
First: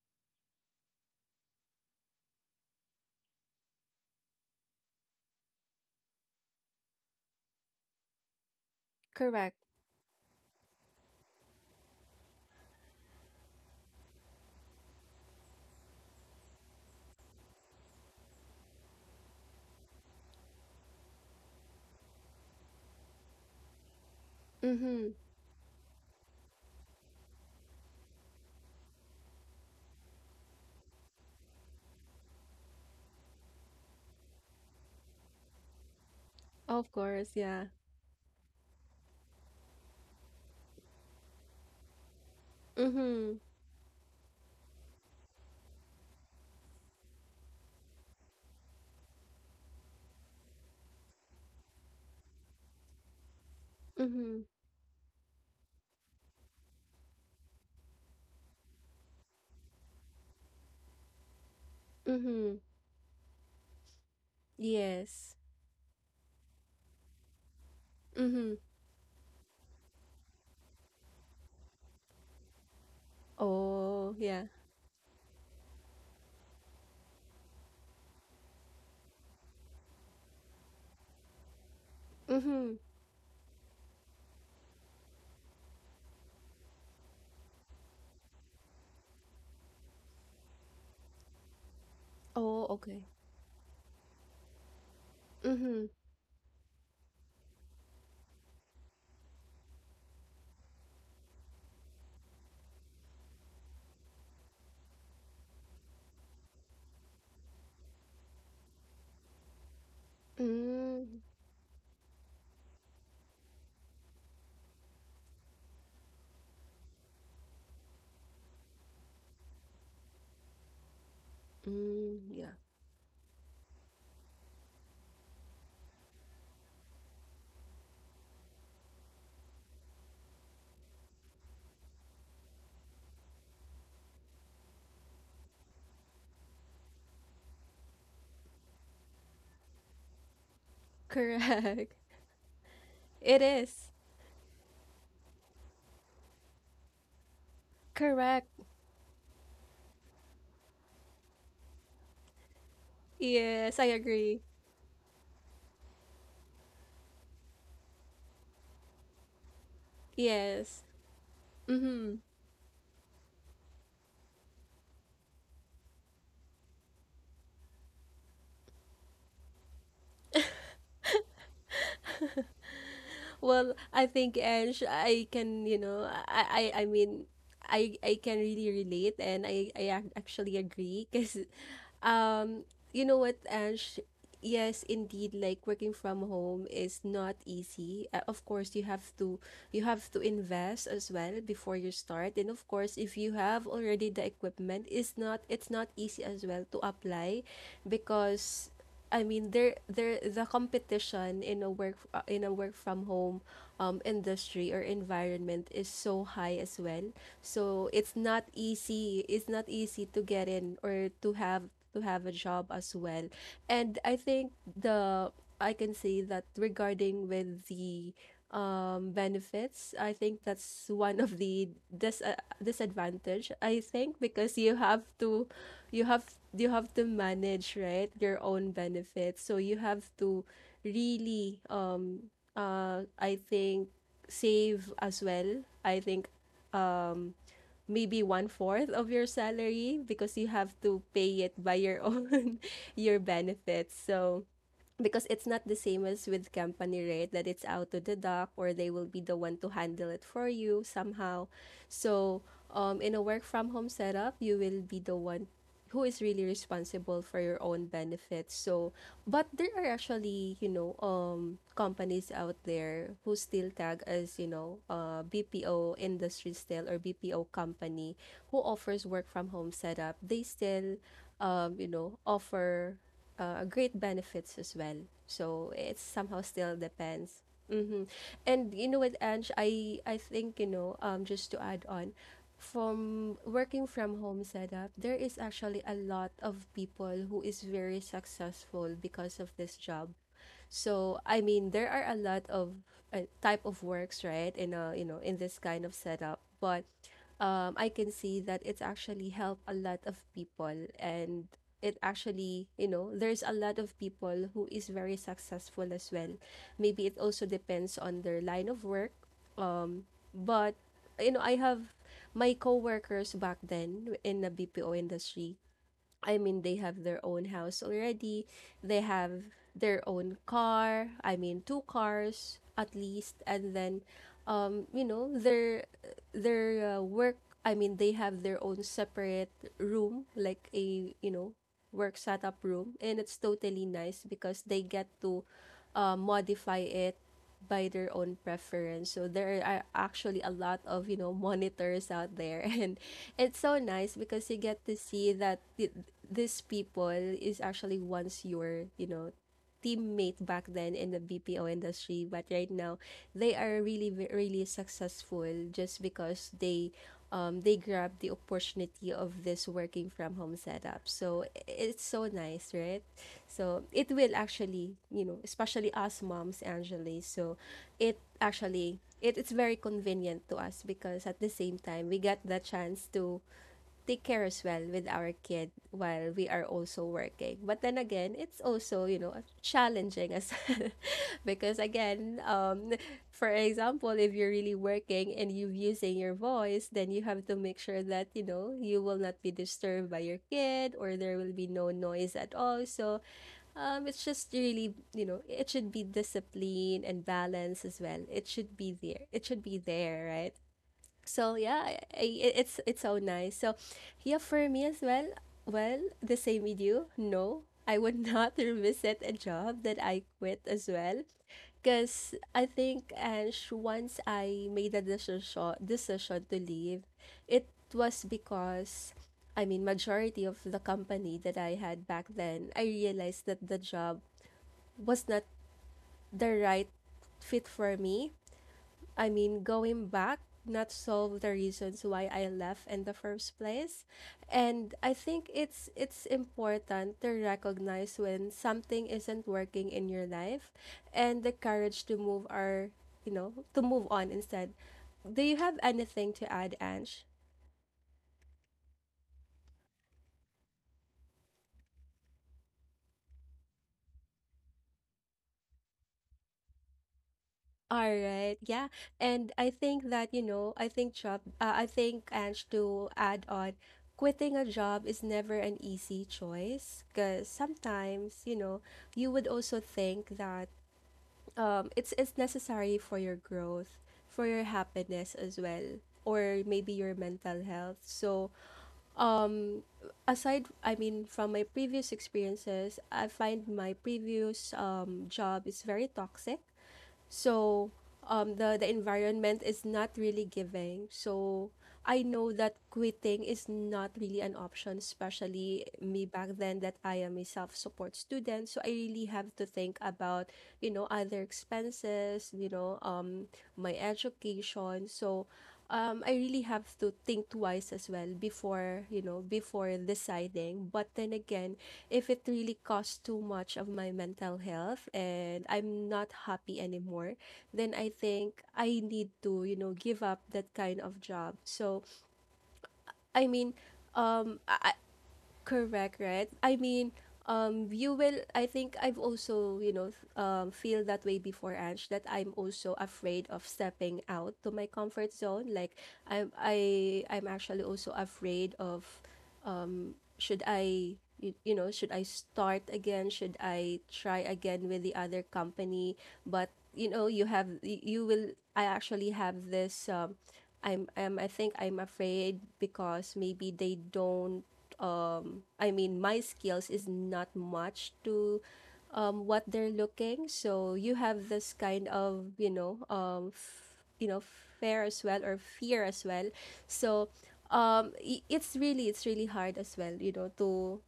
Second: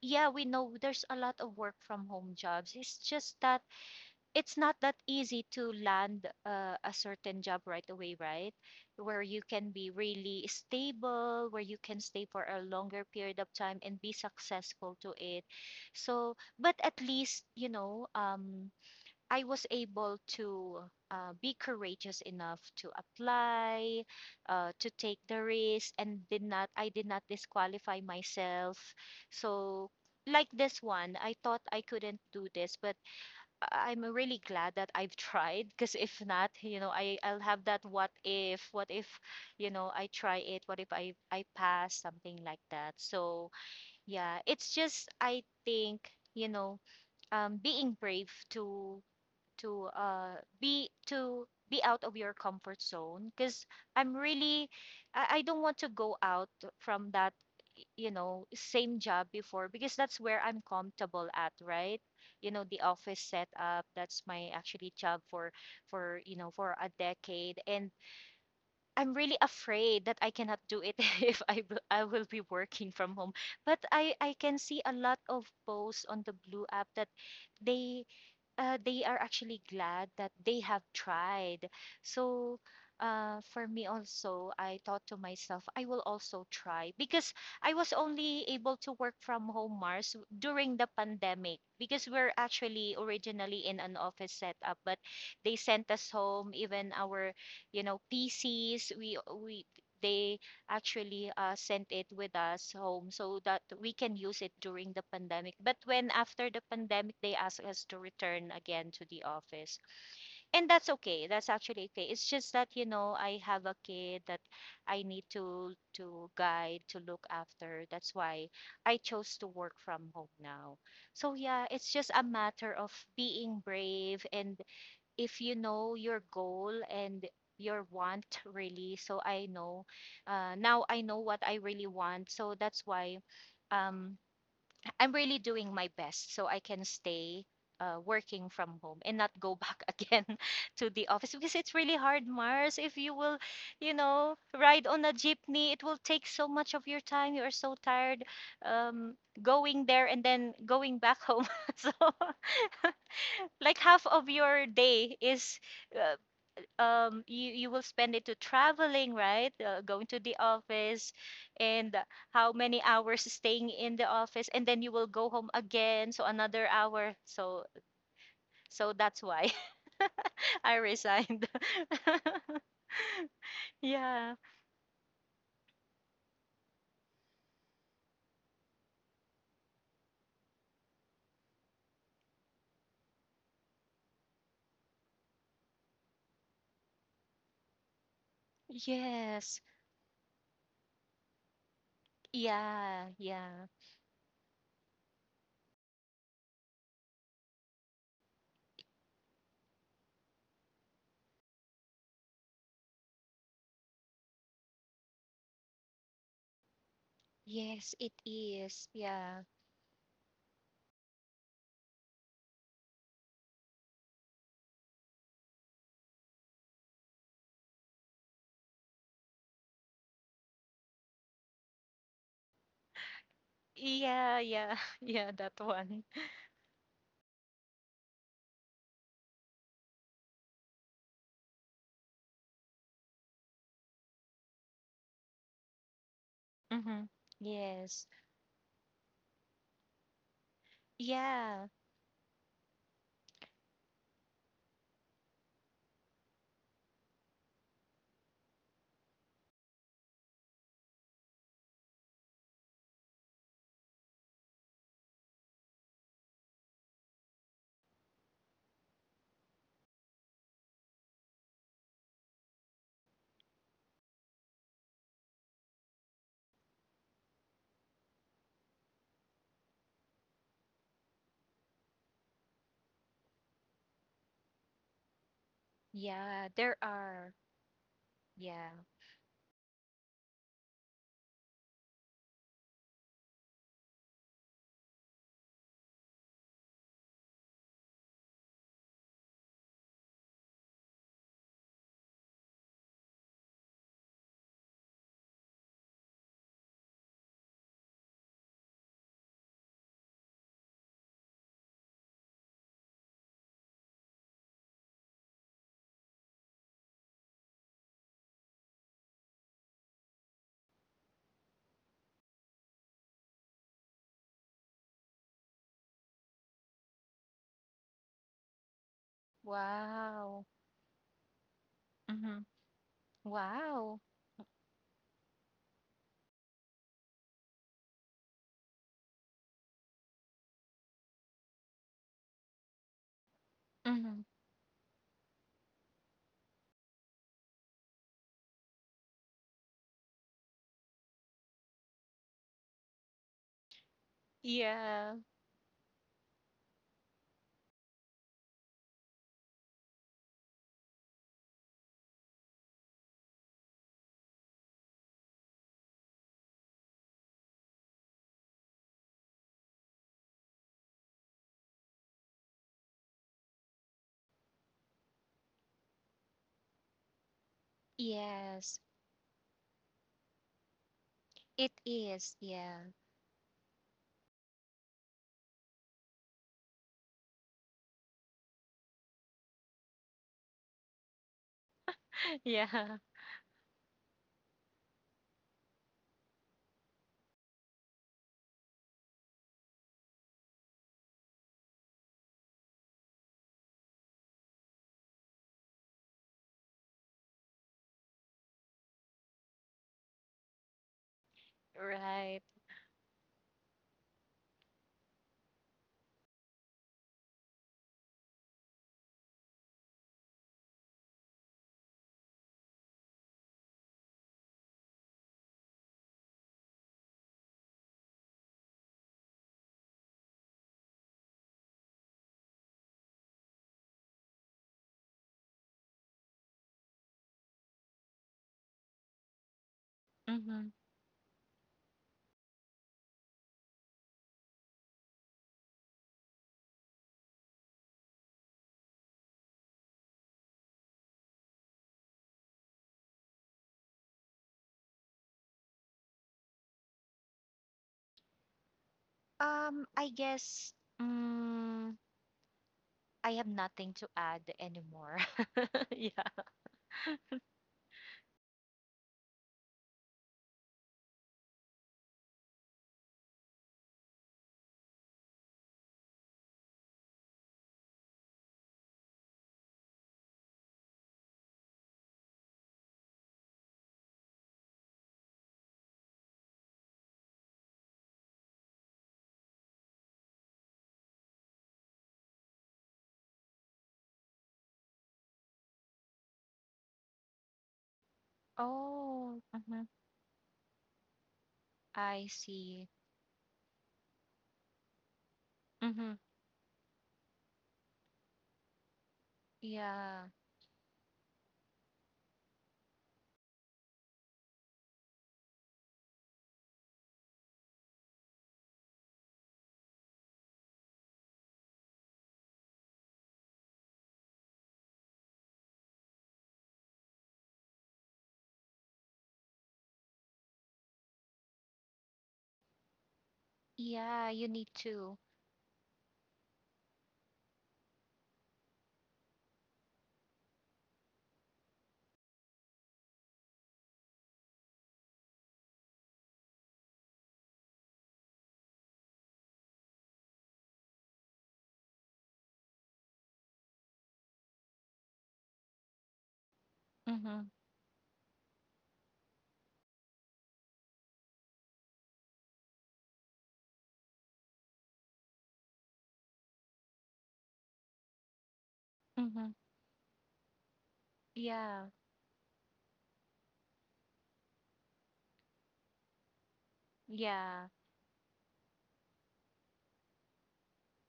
yeah, we know there's a lot of work from home jobs. It's just that it's not that easy to land a certain job right away, right? Where you
Correct.
can be really stable, where you can stay for a longer period of time and be successful to it. So, but at least, you know, I was able to be courageous enough to apply, to
Mhm.
take the risk, and did not, I did not disqualify myself. So, like this one, I thought I couldn't do this, but I'm really glad that I've tried, because if not, you know,
Of
I
course,
I'll have
yeah.
that what if, you know, I try it, what if I pass, something like that.
Mhm.
So, yeah, it's just, I think, you know, um, being brave to be out of your comfort zone, because I'm
Mhm.
really, I don't want to go out from that you know same job before, because that's where I'm comfortable at, right? You
Mhm.
know, the office setup, that's my actually job
Yes.
for, you know, for a decade. And
Mhm.
I'm really afraid that I cannot do it if I will be working from home. But
Oh,
I
yeah.
can see a lot of posts on the blue app that they they are actually glad that they have tried. So,
Mhm.
for me also, I thought to myself, I will also try, because I was only able to work from home, Mars, during the pandemic, because we're
Oh,
actually
okay.
originally in an office setup, but they
Mhm.
sent us home, even our, you know, PCs, we they actually sent it with us home so that we can use it during the pandemic. But when after the pandemic, they asked us to return again to the office. And that's
Mm.
okay. That's actually okay. It's just that, you know, I have a kid that I need to guide, to look after. That's why I chose to work from home now. So yeah, it's just a
Mm, yeah.
matter of being brave, and if you know your goal and your want really, so I know, now I know what I really want, so that's why, um, I'm really doing my best so I can stay working from home and not go back again to the office, because it's really
Correct.
hard, Mars, if you will,
It
you
is.
know, ride on a jeepney, it will take so much of your time, you are so tired,
Correct.
um, going there and then going back home so like
Yes, I
half of
agree.
your day is uh, you will spend it to traveling, right? Going to the
Yes.
office and
Mm-hmm.
how many hours staying in the office, and then you will go home again, so another hour. So so that's why I resigned.
Well, I
Yeah.
think Ange, I can, you know, I mean, I can really relate, and I ac- actually agree because Um, you know what, Ange? Yes, indeed, like working from home is not easy. Of course,
Yes.
you have to invest as well before you start. And of course,
Yeah.
if you
Yeah.
have already the equipment, it's not easy as well to apply because I mean there the competition in a work from home industry or environment is so high as well. So
Yes, it
it's not
is,
easy.
yeah.
It's not easy to get in, or to have a job as well. And I think the I can say that regarding with the benefits, I think that's one of the disadvantage. I think
Yeah.
because
Yeah. Yeah, that one.
you have you have to manage, right, your own benefits. So you have to really I think save as well. I think
Hmm.
um
Yes.
maybe one fourth of your salary because you have to pay it
Yeah.
by your own your benefits. So because it's not the same as with company, right, that it's out to the dock, or they will be the one to handle it for you somehow. So in a work from home setup, you will be the one who is really responsible for your own benefits. So but there are actually, you know, companies out there who still tag as, you know, BPO industry still, or BPO company, who offers work from home setup. They still you know offer great benefits as well. So it somehow
Yeah, there
still
are.
depends. Hmm.
Yeah.
And you know what, Ange, I think you know just to add on, from working from home setup, there is actually a lot of people who is very successful because of this job. So, I mean, there are a lot of type of works, right? In a, you know, in this kind of setup, but I can see that it's actually helped a lot of people, and it actually, you know, there's a lot of people who is very successful as well. Maybe it also depends on their line of work, but you know, I have my coworkers back then in the BPO industry. I mean, they have their own house already. They have their own
Wow.
car. I mean, two
Mm-hmm.
cars at least. And
Wow.
then, you know, they're their work I mean they have their own separate room, like a you know work setup room, and it's totally
Mm-hmm.
nice because they get to modify it by their own preference. So there are actually a lot of you know monitors out there and it's so nice because you get to
Yeah.
see that these people is actually wants your you know teammate back then in the BPO industry, but right now they are really really successful just because they grab the opportunity of this working from home setup. So it's so nice, right? So it will actually, you know, especially us moms, Angeli. So it
Yes.
actually it, it's very convenient to us because at the
It
same time we
is.
got the
Yeah.
chance to take care as well with our kid while we are also working. But then again, it's also, you know, challenging as well. Because again,
Yeah.
for example, if you're really working and you're using your voice, then you have to make sure that, you know, you will not be disturbed by your kid, or there will be no noise at all. So it's just really, you know, it should be discipline and balance as well. It should be there. It should be there, right? So yeah,
Right.
it's so nice. So yeah, for me as well. Well, the same with you. No, I would not revisit a job that I quit as well, because I think Ange, once I made a decision to leave, it was because. I mean, majority of the company that I had back then, I realized that the job was not the right fit for me. I mean, going back,
Mm-hmm.
not solve the reasons why I left in the first place. And I think it's important to recognize when something isn't working in your life, and the courage to move are you know, to move on instead. Do you have anything to add, Ange?
I guess, mm, I have nothing to add anymore. Yeah.
All right. Yeah. And I think that, you know, I think job, I think, Ange, to add on, quitting a job is never an easy choice because sometimes, you know, you would also think that it's necessary for your growth, for your happiness as well, or maybe your mental health. So, um, aside, I mean, from my previous experiences, I find my previous job is very toxic. So the
Oh.
environment
Mm-hmm.
is not really giving. So I
I
know that
see.
quitting is not really an option, especially
Mm-hmm.
me back then that I am a self-support student. So I really have to think
Yeah.
about, you know, other expenses, you know, my education. So I really have to think twice as well before, you know, before deciding. But then again, if it really costs too much of my mental health and I'm not happy anymore, then I think I need to, you know, give up that kind of job. So, I mean,
Yeah, you
um,
need
I,
to.
Correct, right? I mean, you will. I think I've also, you know, feel that way before, Ange. That I'm also afraid of stepping out to my comfort zone. Like I'm actually also afraid of, should I, you know, should I start again? Should I try again with the other company? But you know,
Mm-hmm.
you have, you will. I actually have this. I think I'm afraid because maybe they don't I mean, my skills is not much to
Mm-hmm.
what they're looking. So you have this
Yeah.
kind of, you know, you know, fear as well, or fear as well. So
Yeah.
it's really hard as well, you know, to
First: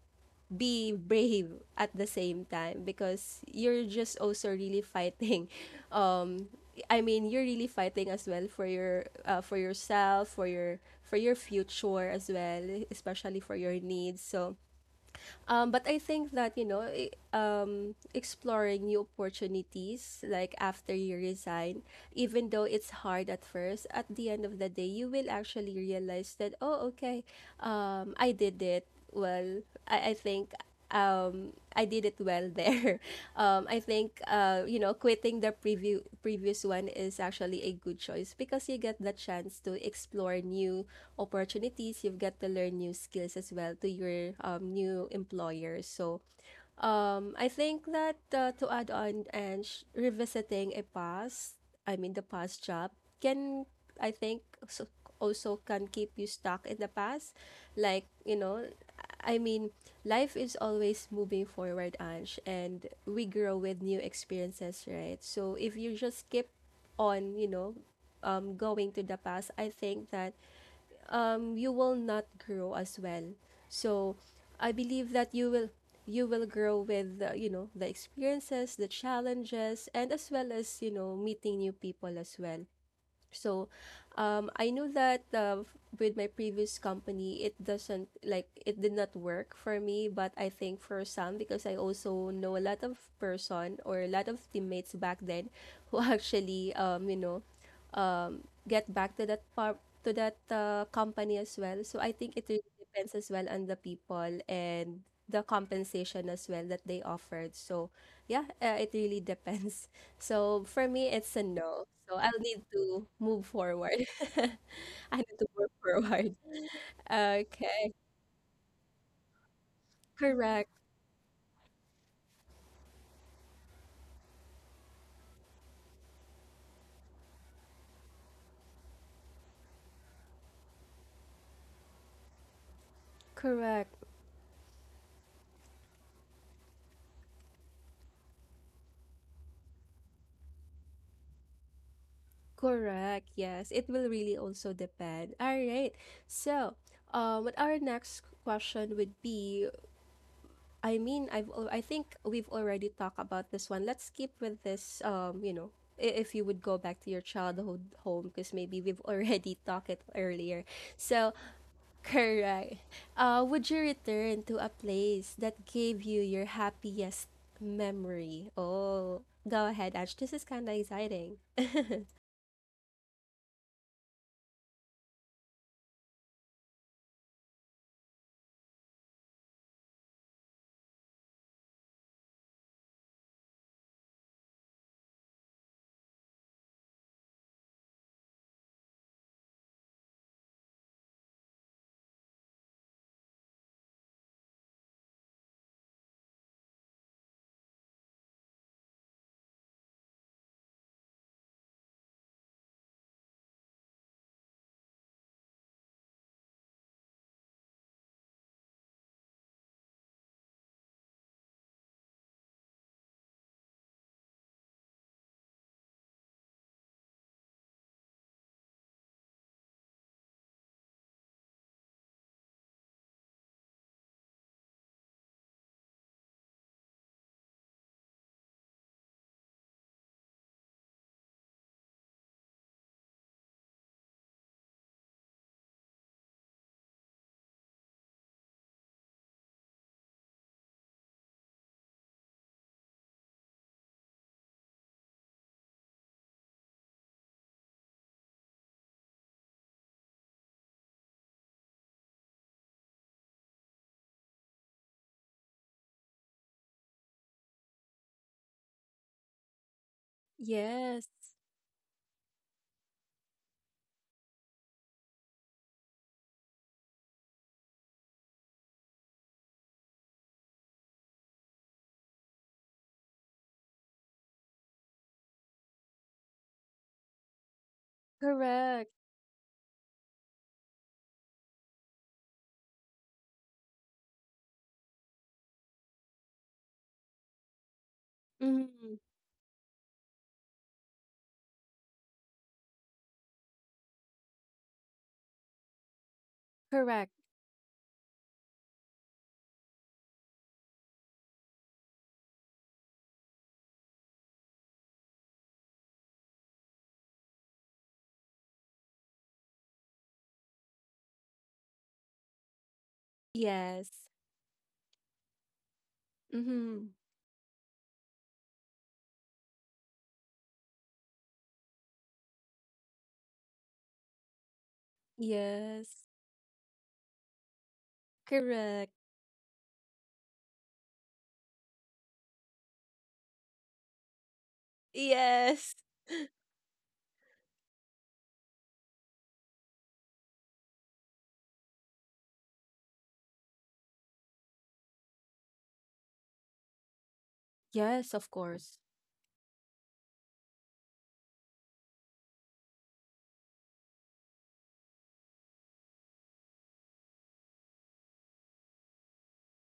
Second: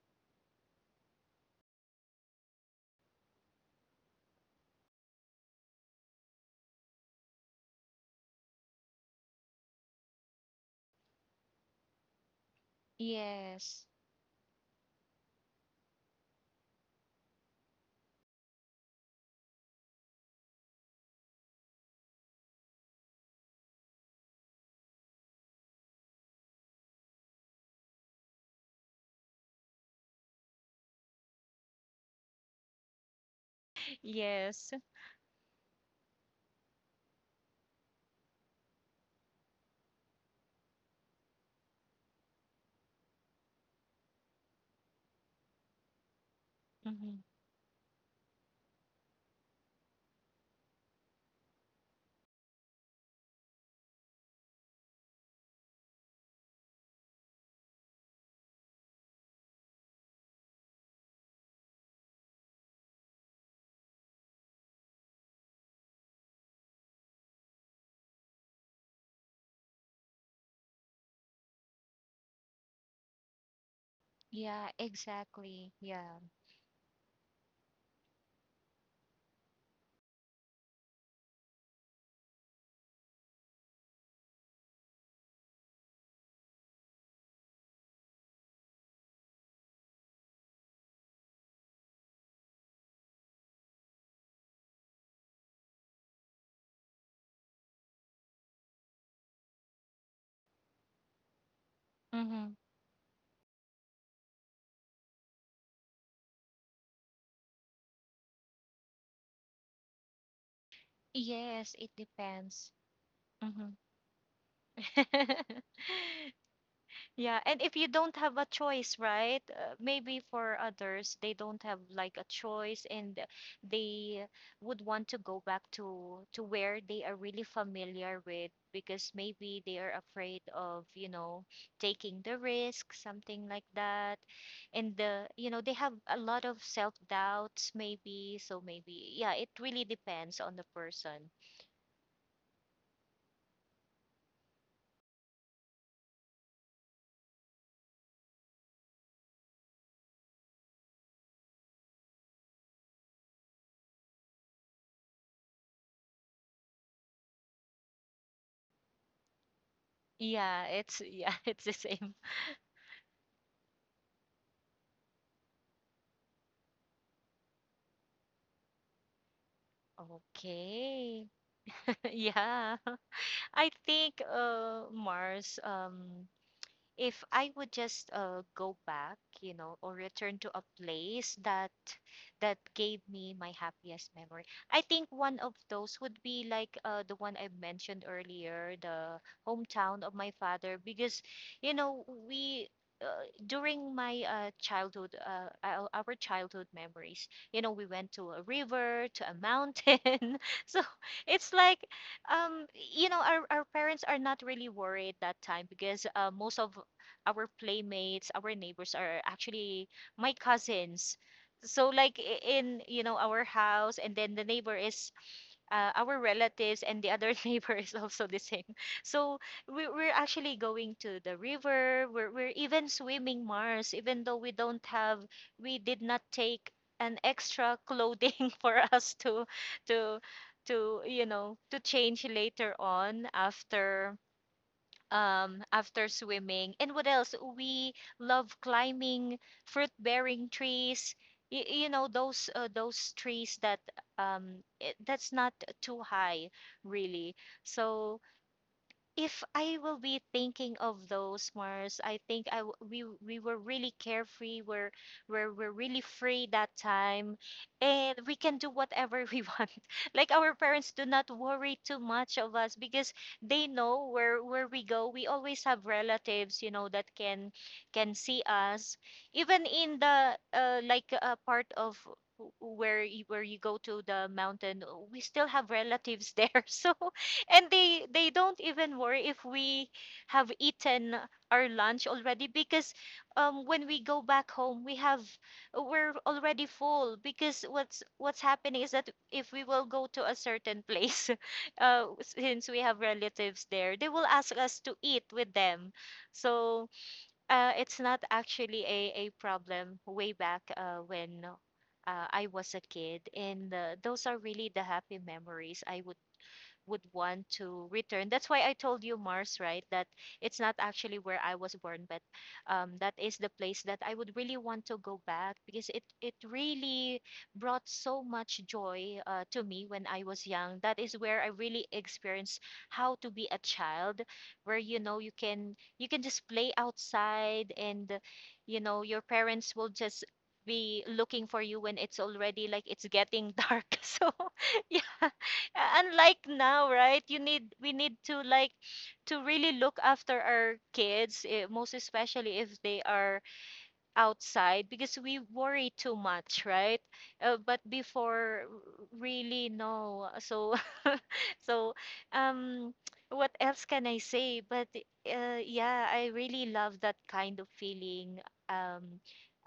be brave at the same time because you're just also really fighting. Um, I mean, you're really fighting as well for your, for yourself, for your future as well, especially for your
Yes.
needs. So but I think that, you know, exploring new opportunities, like after you resign, even though it's hard at first, at the end of the day, you will actually realize that, oh, okay, I did it. Well, I think I did it well there. I think
Yes.
you know, quitting the preview previous one is actually a good choice because you get the chance to explore new opportunities. You've got to learn new skills as well to your new employer. So
Mm-hmm.
I think that to add on, and revisiting a past, I mean the past job can I think so- also can keep you stuck in the past. Like, you know, I mean, life is always moving forward, Ange, and we grow with new experiences, right? So if you just keep on, you know, going to the past, I think that you will not grow as well. So
Yeah,
I believe that you
exactly.
will
Yeah.
you will grow with you know the experiences, the challenges, and as well as you know meeting new people as well. So, I know that with my previous company, it doesn't like it did not work for me, but I think for some, because I also know a lot of person or a lot of teammates back then who get back to that part to that company as well. So I think it
Mhm.
really depends as well on the people and the compensation as well that they offered. So yeah, it really depends. So for me, it's a
Yes,
no.
it
So I'll need
depends.
to move
Mhm.
forward. I need to move forward.
Yeah, and if you
Okay.
don't have a choice, right? Maybe for
Correct.
others, they don't have like a choice, and they would want to go back to where they are really familiar with, because maybe they are afraid of, you know, taking the risk, something like
Correct.
that. And, the, you know, they have a lot of self-doubts maybe, so maybe yeah, it really depends on the person.
Correct. Yes. It will really also depend. All right. So, what our next question would be, I think we've already talked about this one. Let's keep with this, if you would go back to your childhood home, because maybe we've already talked it
Yeah,
earlier.
it's yeah,
So,
it's the same.
correct. Would you return to a place that gave you your happiest memory? Oh, go ahead, Ash. This is kind of
Okay.
exciting.
Yeah. I think, uh, Mars, um, if I would just go back, you know, or return to a place that gave me my happiest memory, I think one of those would be like the one I mentioned earlier, the hometown of my father, because, you know, we. Uh, during my childhood, our childhood memories, you know, we went to a river, to a mountain. So it's like, um, you know, our parents are not really worried that time, because most of our playmates, our neighbors, are actually my cousins. So like, in, you know, our house, and then the neighbor is our relatives, and the other neighbor is also the same. So we're actually going to the river. We're even swimming, Mars, even though we don't have, we did not take an extra clothing for us to to you know, to change later on after after swimming. And what else? We love climbing fruit-bearing trees. You know those trees that that's not too high, really. So if I will be thinking of those Mars, I think I w- we were really carefree. We're really free that time, and we can do whatever we want. Like our parents do
Yes,
not worry too much of us because they know where we go. We always have relatives, that can see us, even in the like part of where you go to the mountain. We still have relatives there, so and they don't
correct.
even worry if we have eaten our lunch already because when we go back home we're already full because what's happening is
Mm-hmm.
that if we will go to a certain place, since we have relatives there, they will ask us to eat with them. So
Correct.
it's not actually a problem way back when I was a kid, and those are really the happy memories I would want to return. That's why I told you Mars, right? That it's not actually where I was born, but that is the place
Yes.
that I would really want to go back because it
Mm-hmm.
really brought so much joy, to me when I was young. That is where I really experienced how to be a child, where, you know,
Yes.
you can just play outside. And you
Correct.
know, your parents will just be looking for you when it's already like it's getting dark. So yeah.
Yes.
Unlike now, right? You need We need to like to really look after our kids, eh, most especially if they are outside because we worry too much, right? But
Yes, of
before,
course.
really, no. So, so, um, what else can I say? But yeah, I really love that kind of feeling. Um,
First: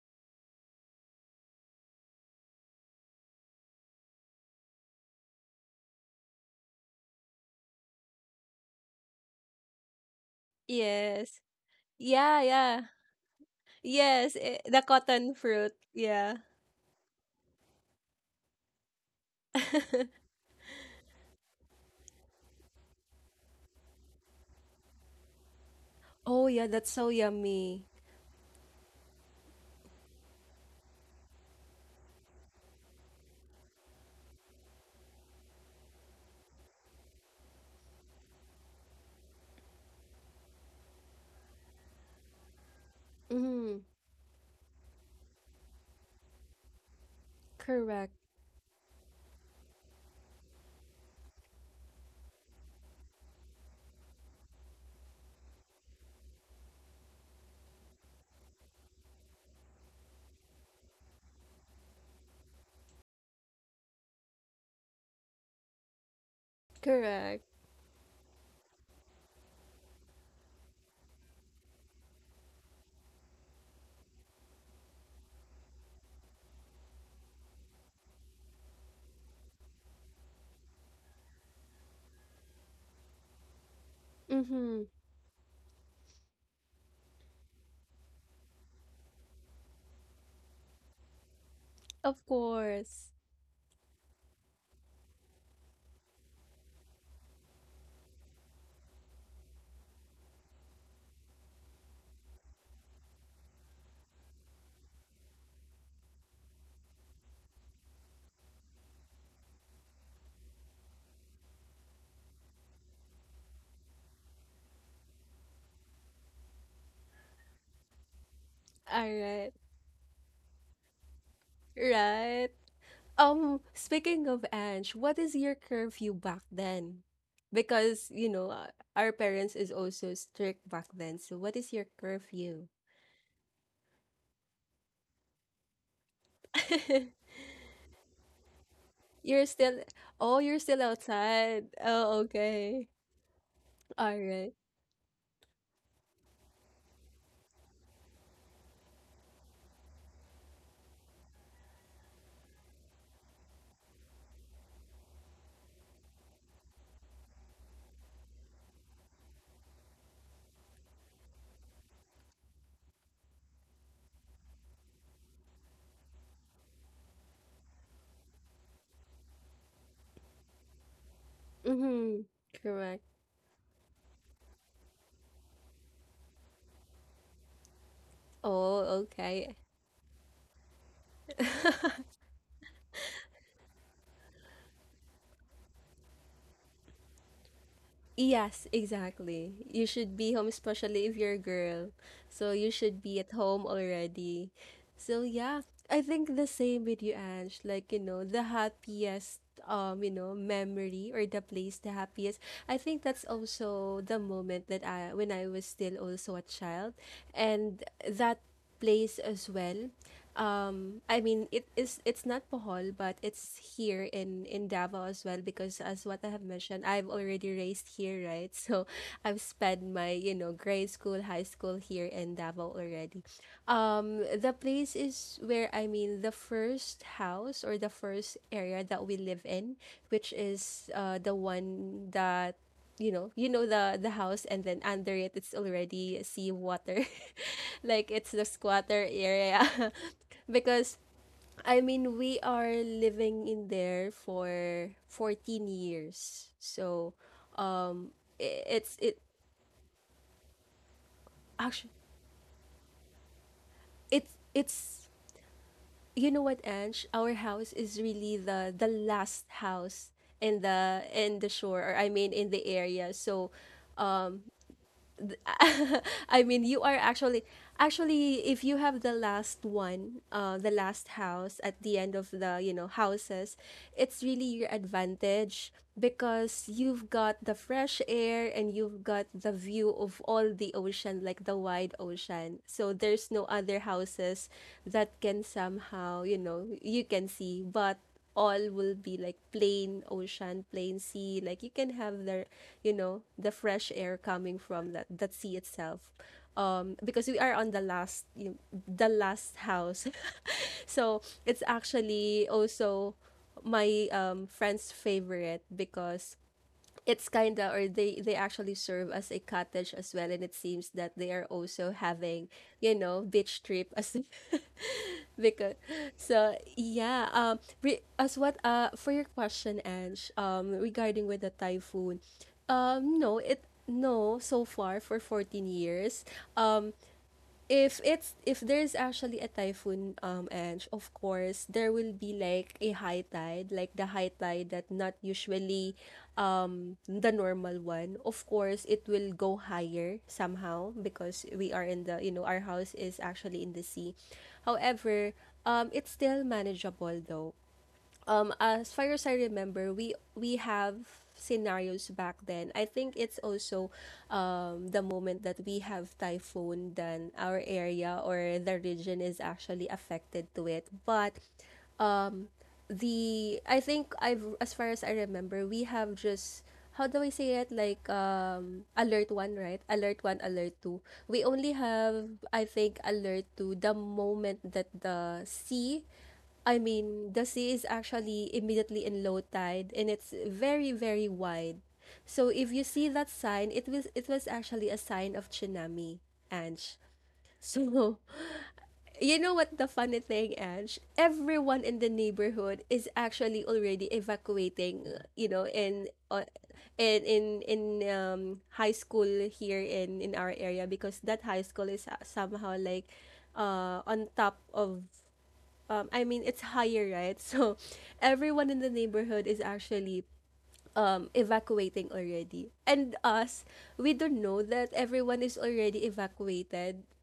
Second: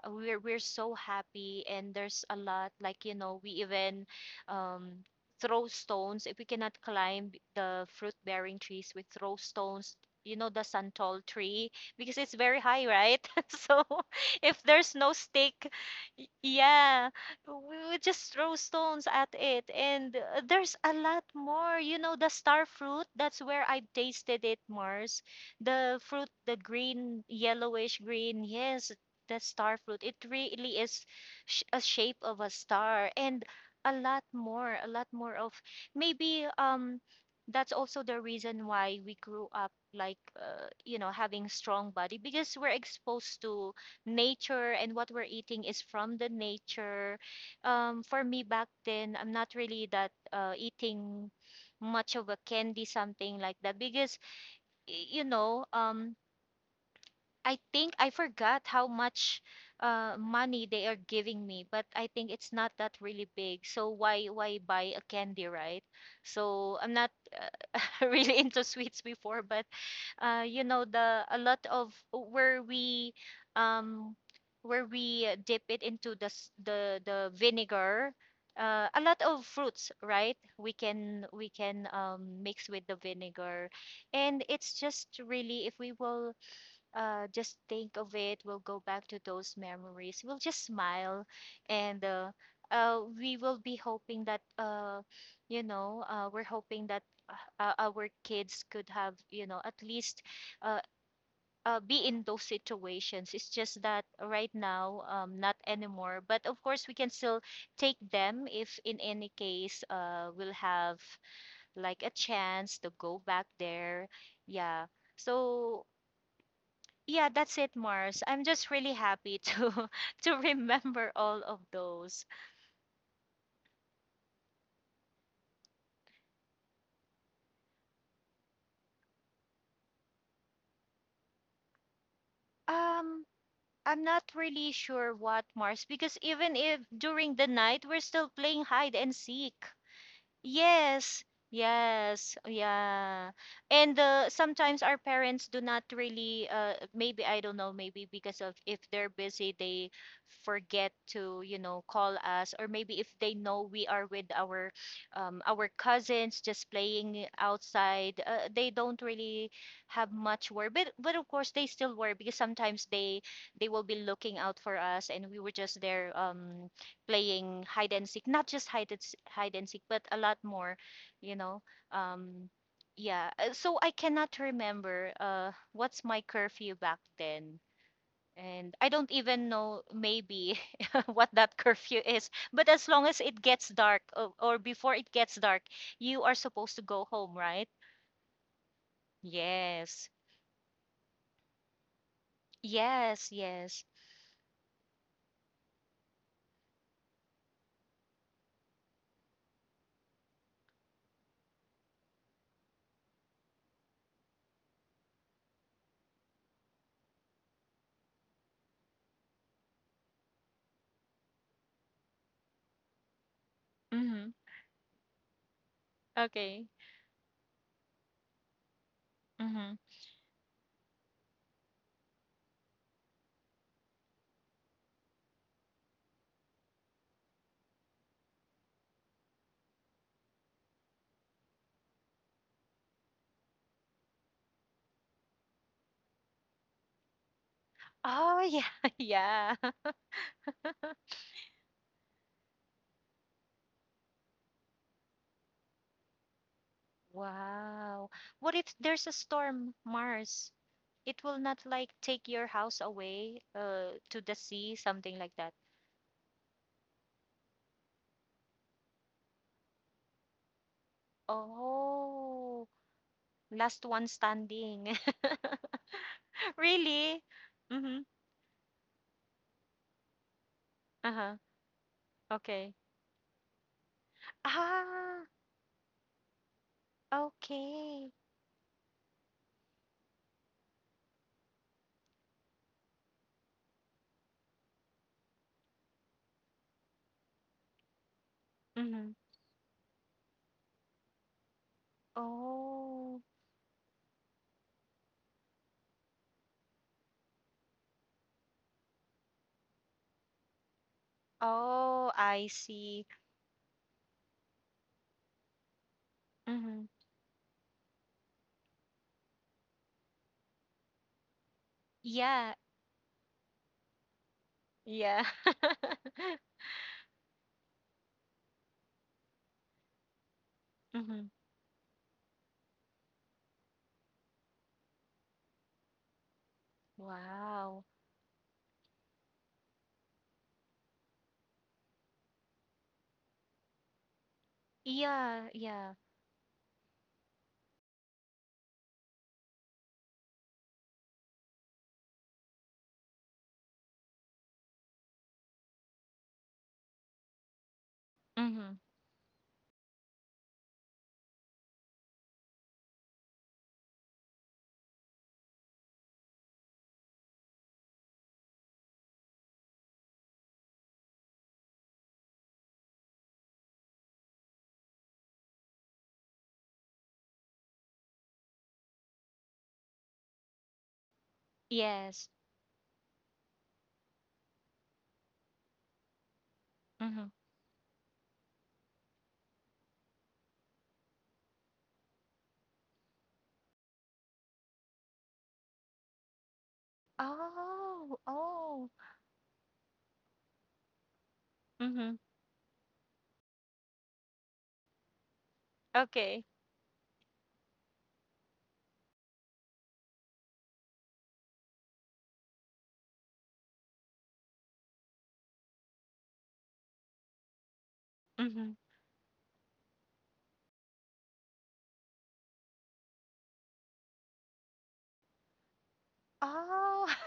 we're so happy, and there's a lot. Like, you know, we even um, throw stones if we cannot climb the fruit-bearing trees. We throw stones. You know, the santol
Yes.
tree, because it's
Yeah,
very
yeah.
high, right? So
Yes, eh,
if
the
there's no
cotton
stake,
fruit. Yeah.
yeah, we would just throw stones at it. And there's a lot more. You know, the star fruit, that's where I tasted it, Mars. The fruit,
Oh,
the
yeah, that's so
green,
yummy.
yellowish green, yes, the star fruit. It really is a shape of a star. And a lot more of maybe that's also the reason why we grew up like, you know, having strong body because we're exposed to
Mm-hmm.
nature, and what we're eating is from the nature.
Correct.
For me back then, I'm not really that eating much of a candy, something like that, because, you know, I think I forgot how much money they are giving me, but I think it's not that really big. So why buy a candy, right? So I'm not
Correct.
uh, really into sweets before, but you know, the a lot of um where we dip it into the vinegar. A lot of fruits, right? We can we can mix with the vinegar. And it's
Mm-hmm.
just really if we will, just think of it. We'll go back to those memories. We'll just smile, and
Of course.
we will be hoping that, you know, we're hoping that, our kids could have, you know, at least uh, be in those situations. It's just that right now, not anymore. But of course, we can still take them if, in any case, we'll have like a chance to go back there. Yeah. So yeah, that's it, Mars. I'm just really
All
happy
right.
to to remember all of those.
Right. Speaking of Ange, what is your curfew back then? Because, you know, our parents is also strict back then. So what is your curfew?
Um, I'm not really sure what Mars, because even if during the night we're still playing hide and
You're
seek.
still, oh, you're still
Yes,
outside. Oh,
yes,
okay.
yeah. And
All right.
sometimes our parents do not really, maybe, I don't know, maybe because of if they're busy, they forget to, you know, call us, or maybe if they know we are with our cousins just playing outside, they don't really have much worry. But of course they still worry because sometimes they will be looking out for us, and we were just there, playing hide and seek, not just hide and seek but a lot more, you know.
Mm-hmm.
um
Correct.
yeah. So I cannot remember what's my curfew back then, and
Oh,
I don't even
okay.
know maybe what that curfew is, but as long as it gets dark, or before it gets dark, you are supposed to go home, right?
Yes, exactly. You
Yes,
should be home, especially if you're a girl. So you should be
yes,
at home
yes.
already. So yeah, I think the same with you, Ange. The happiest memory or the place the happiest. I think that's also the moment that I when I was still also a child and that place as well I mean, it's not Bohol, but it's here
Mhm.
in Davao as well because as what I have
Okay.
mentioned, I've already raised here, right? So I've
Mhm.
spent my, you know, grade school, high school here in Davao already. The place is where I mean the first house or the first area that we live in, which is the one that you know the house and then under it it's already sea water like it's
Oh
the
yeah.
squatter
Yeah.
area because I mean we are living in there for 14 years so
Wow.
um
What if
I- it's
there's a
it
storm, Mars? It will not like
actually
take your house away, to the sea,
it's
something like that.
you know what Ange, our house is really the last house in the shore or I mean in the
Oh,
area. So
last one standing.
and I mean you are
Really?
actually
Mm-hmm.
actually if you have the last one, the last
Uh-huh.
house at the end of the,
Okay.
you know, houses, it's really your
Ah,
advantage because you've got the fresh
okay.
air and you've got the view of all the ocean like the wide ocean. So there's no other houses that can somehow, you know, you can see but all will
Mm-hmm.
be like plain ocean, plain sea. Like you can have their, you
Oh.
know, the fresh air coming from that sea itself. Because we are on the last, you know, the last house, so it's
Oh,
actually
I see.
also my friend's favorite because
Mm-hmm.
it's kinda or they actually serve as a cottage as well and it seems that they are also
Yeah.
having you know beach trip as
Yeah.
because so yeah as what for your question Ange
Mm-hmm.
regarding with the typhoon no it no so far for 14 years um
Wow.
if it's if there's actually a typhoon and of course there will be like a high tide like the high tide that not
Yeah, yeah.
usually the normal one of course it will go higher somehow because we are in the you know our house is actually in the sea. However, it's still manageable though.
Mm-hmm.
As far as I remember, we have scenarios back then. I think it's also the moment that we have typhoon then our area or the region is actually affected to it. But the I think I've as far as I remember, we have just how do I say it? Like alert one, right? Alert one, alert two. We only
Yes.
have I think alert two the moment that the sea I
Mhm.
mean the sea is actually immediately in low tide and it's very, very wide. So if you see that sign, it was actually a sign of tsunami, Ange.
Oh,
So
oh.
you know what the funny thing, Ange? Everyone in the
Mhm.
neighborhood is actually already evacuating, you know,
Okay.
in um high school here in our area because that high school is somehow like on top of I mean it's higher, right? So
Mhm.
everyone in the neighborhood is actually evacuating already. And us, we don't know that everyone is already
Oh.
evacuated.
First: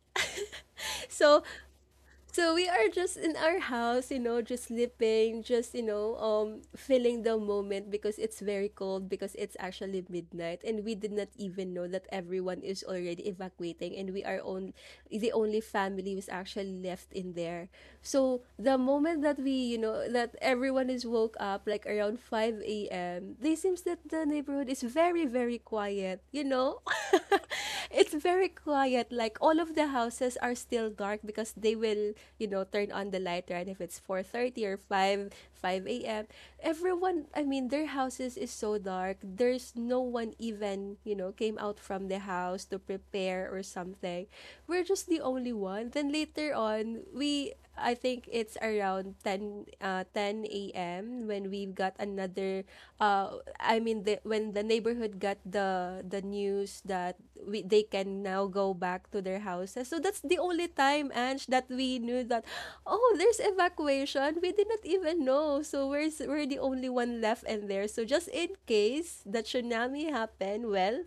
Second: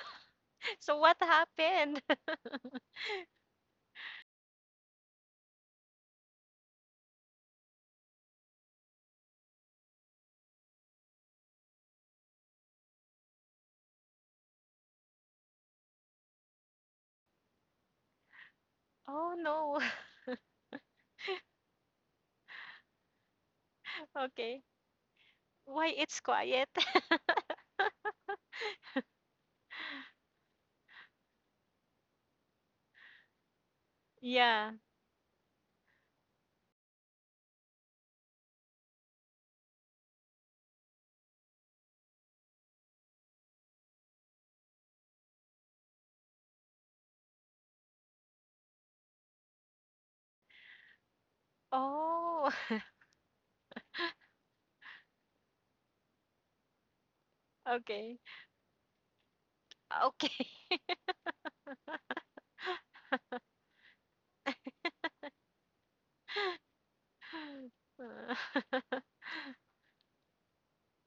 So what
So
happened?
so we are just in our house, you know, just sleeping, just, you know, feeling the moment because it's very cold because it's actually midnight and we did not even know that everyone is already evacuating and we are on the only family was actually left in there. So the moment
Oh
that we, you
no.
know, that everyone is woke up like around 5 a.m., they seems that the
Okay.
neighborhood is very very
Why it's
quiet, you
quiet?
know? it's very quiet. Like all of the houses are still dark because they will, you know, turn on the light right if it's 4:30
Yeah.
or 5 a.m. Everyone, I mean, their houses is so dark. There's no one even, you know, came out from the house to prepare or something. We're just the only one. Then later on, we I think it's around 10 a.m. when we've got
Oh.
another when the neighborhood got the news that we they
Okay.
can now go back to their houses. So that's the
Okay.
only time Ange that we knew that oh there's evacuation. We did not even know. So we're the only one left in there. So just in
Uh,
case the tsunami happened, well,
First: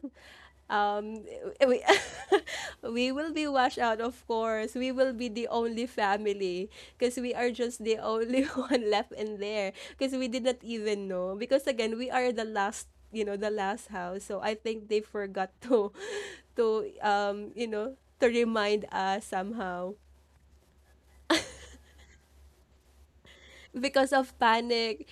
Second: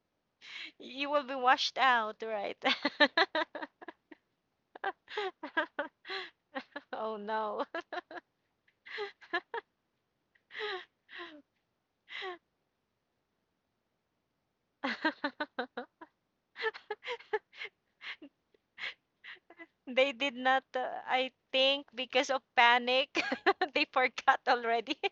you
um
will be washed
we,
out, right?
we will be washed out. Of course we will be the only family
Oh
because we are
no.
just the only one left in there because we did not even know because again we are the last you know the last house so I think they forgot to to you know to remind us somehow
They did not, I think, because of panic, they
because of
forgot already.
panic,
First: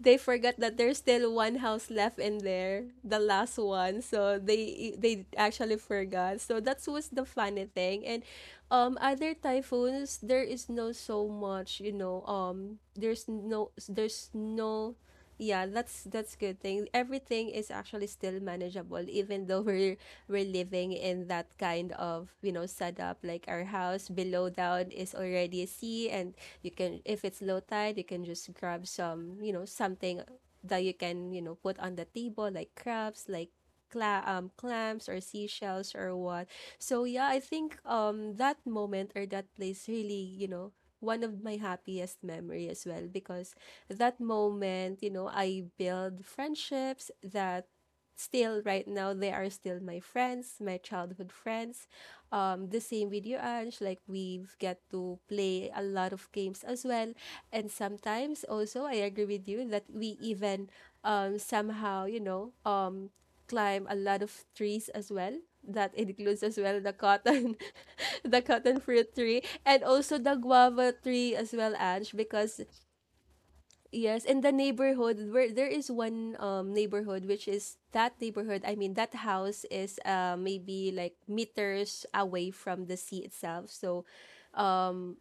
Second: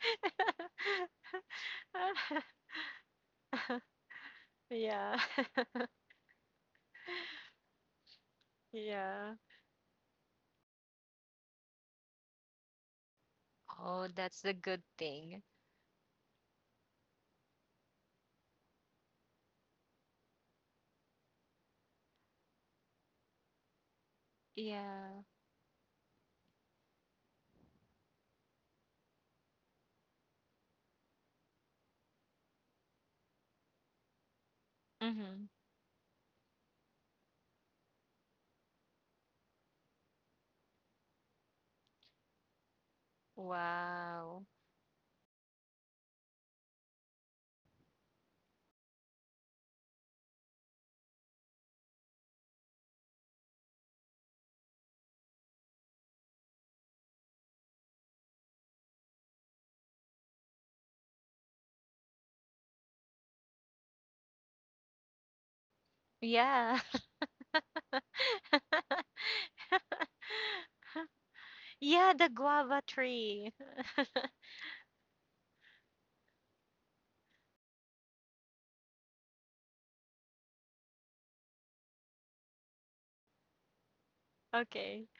they forgot that there's still one house left in there, the last one. So
Yeah.
they actually forgot. So that was the funny thing. And other
Yeah.
typhoons, there is no so much, you know,
Oh,
there's
that's the good
no
thing.
yeah, that's good thing. Everything is actually still manageable, even though we're living in that kind of you know setup. Like our house below down is
Yeah.
already a sea, and you can if it's low tide you can just grab some you know something that you can you know put on the table like crabs like clams or
Mm-hmm.
seashells or what. So yeah I think that moment or that place really you know one of my happiest memory as well because that
Wow.
moment you know I build friendships that still right now they are still my friends my childhood friends. The same with you, Ange. Like we've get to play a lot of games as well. And sometimes also I agree with you that we even somehow, you know, climb a lot of trees as well. That includes as well
Yeah.
the cotton the cotton fruit tree and also the guava tree as well, Ange,
Yeah, the
because
guava tree.
yes, in the neighborhood where there is one neighborhood which is that neighborhood, I mean that house is maybe like meters away from the sea itself. So
Okay.
um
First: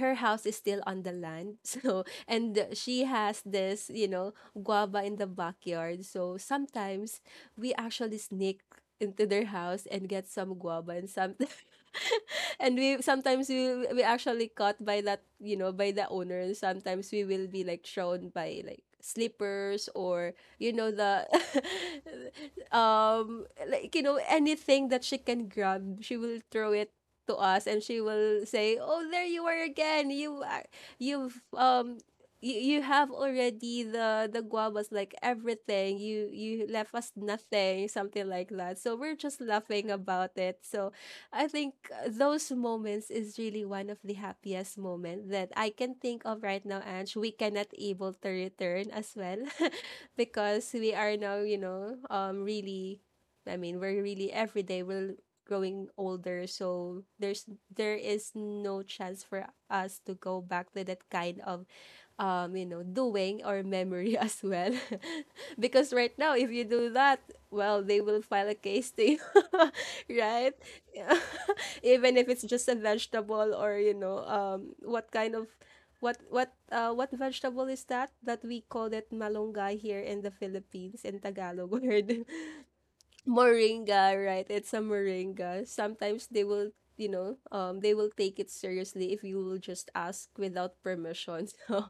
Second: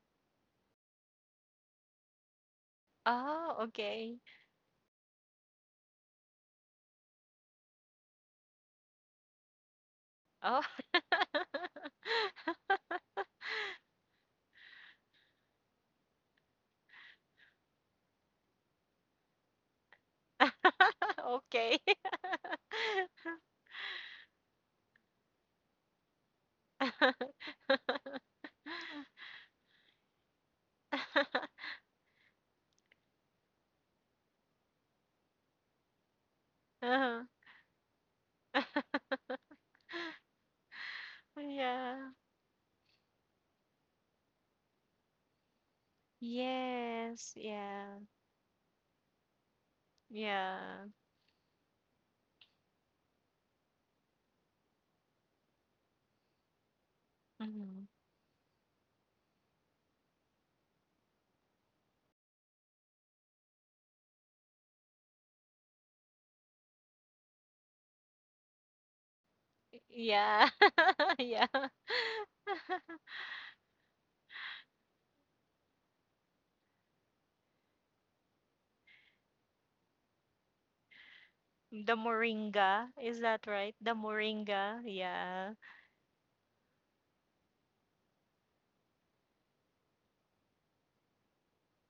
her house is still on the land. So and she has
Oh,
this, you
okay.
know, guava in the backyard. So sometimes we actually sneak into their house and get some
Oh.
guava and sometimes and we sometimes we actually caught by that you know by the owner sometimes we will be like shown by like slippers or you know the
Okay.
like you know anything that she can grab she will throw it to us and she will say oh there you are again you are- you've um you have already the guavas like everything you you left us
Uh-huh.
nothing something like that so we're just laughing about it. So I think
Yeah.
those moments is really one of the happiest moment that I can think of right now, Ange. We
Yes.
cannot
Yeah.
able to return as well because
Yeah.
we are now, you know, I mean, we're really every day we're growing older, so there's
Hmm.
there is no chance for us to go back to that kind of you know, doing or memory as well. Because right now, if you do that, well, they will file a case to you,
Y- Yeah.
right? Yeah.
Yeah.
Even if it's just a vegetable or, you know, what kind of what vegetable is that that we call it malunggay here in the Philippines in Tagalog
The
word
moringa, is that right? The
moringa, right? It's a
moringa. Yeah.
moringa. Sometimes they will, you know, they will take it seriously if you will just ask without permission.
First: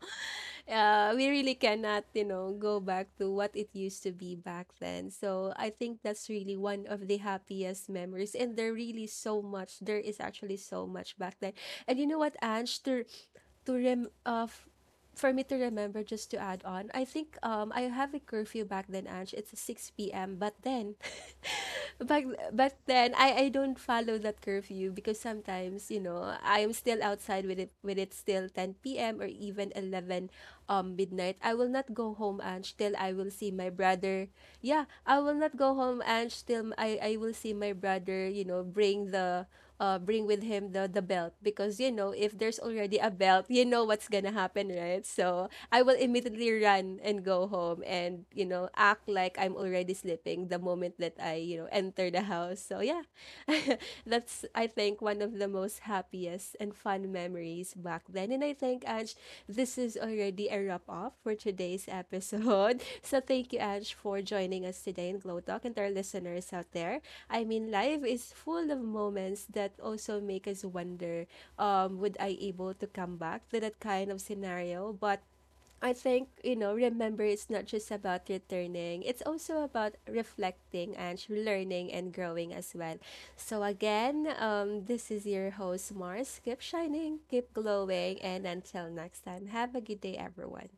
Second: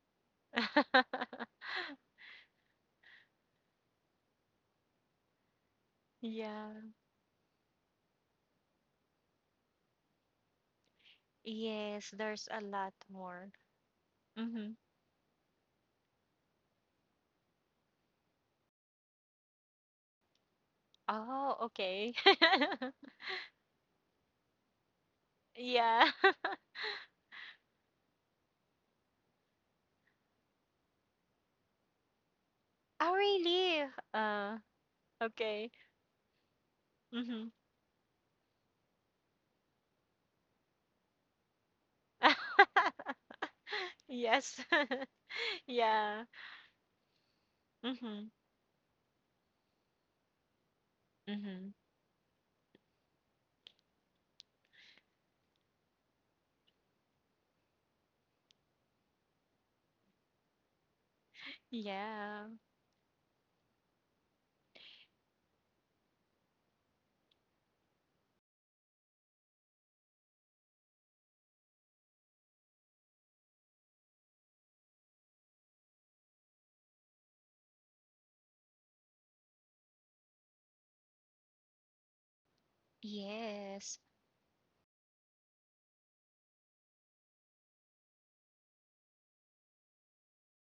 So, we really cannot, you know, go back to what it used to be back then. So, I think that's really
Yeah.
one of the happiest memories. And there really so much. There is actually so much back then. And you
Yes,
know what,
there's a
Ange?
lot more.
To rem uh, f-
Mm-hmm.
for me to remember just to add on I think I have a curfew back then Ange, it's 6 p.m. But then
Oh, okay.
back back then I don't follow that curfew because sometimes you
Yeah.
know I am still outside with it still 10 p.m. or even 11 midnight. I will not go home Ange till
Oh,
I will see my
really?
brother.
Uh,
Yeah, I will not
okay.
go home Ange till I will
Mm-hmm.
see my brother you know bring the bring with him the belt because you know if there's already a belt, you know what's gonna
Yes.
happen, right? So I will
Yeah.
immediately run and go home and
Mm-hmm.
you know act like I'm already sleeping the moment that I you know
Mm-hmm.
enter the house. So yeah, that's I think one of the most happiest and fun memories back then. And I think Ange, this is already a wrap up for today's
Yeah.
episode. So thank you Ange for joining us today in Glow Talk and to our listeners out there. I mean, life is full of moments that also make us wonder, would I able to come back to that kind of scenario? But I think, you know, remember it's not just about returning. It's also about reflecting and learning and growing as well. So
Yes.
again, this is your host Mars. Keep shining, keep glowing, and until next time, have a good day everyone.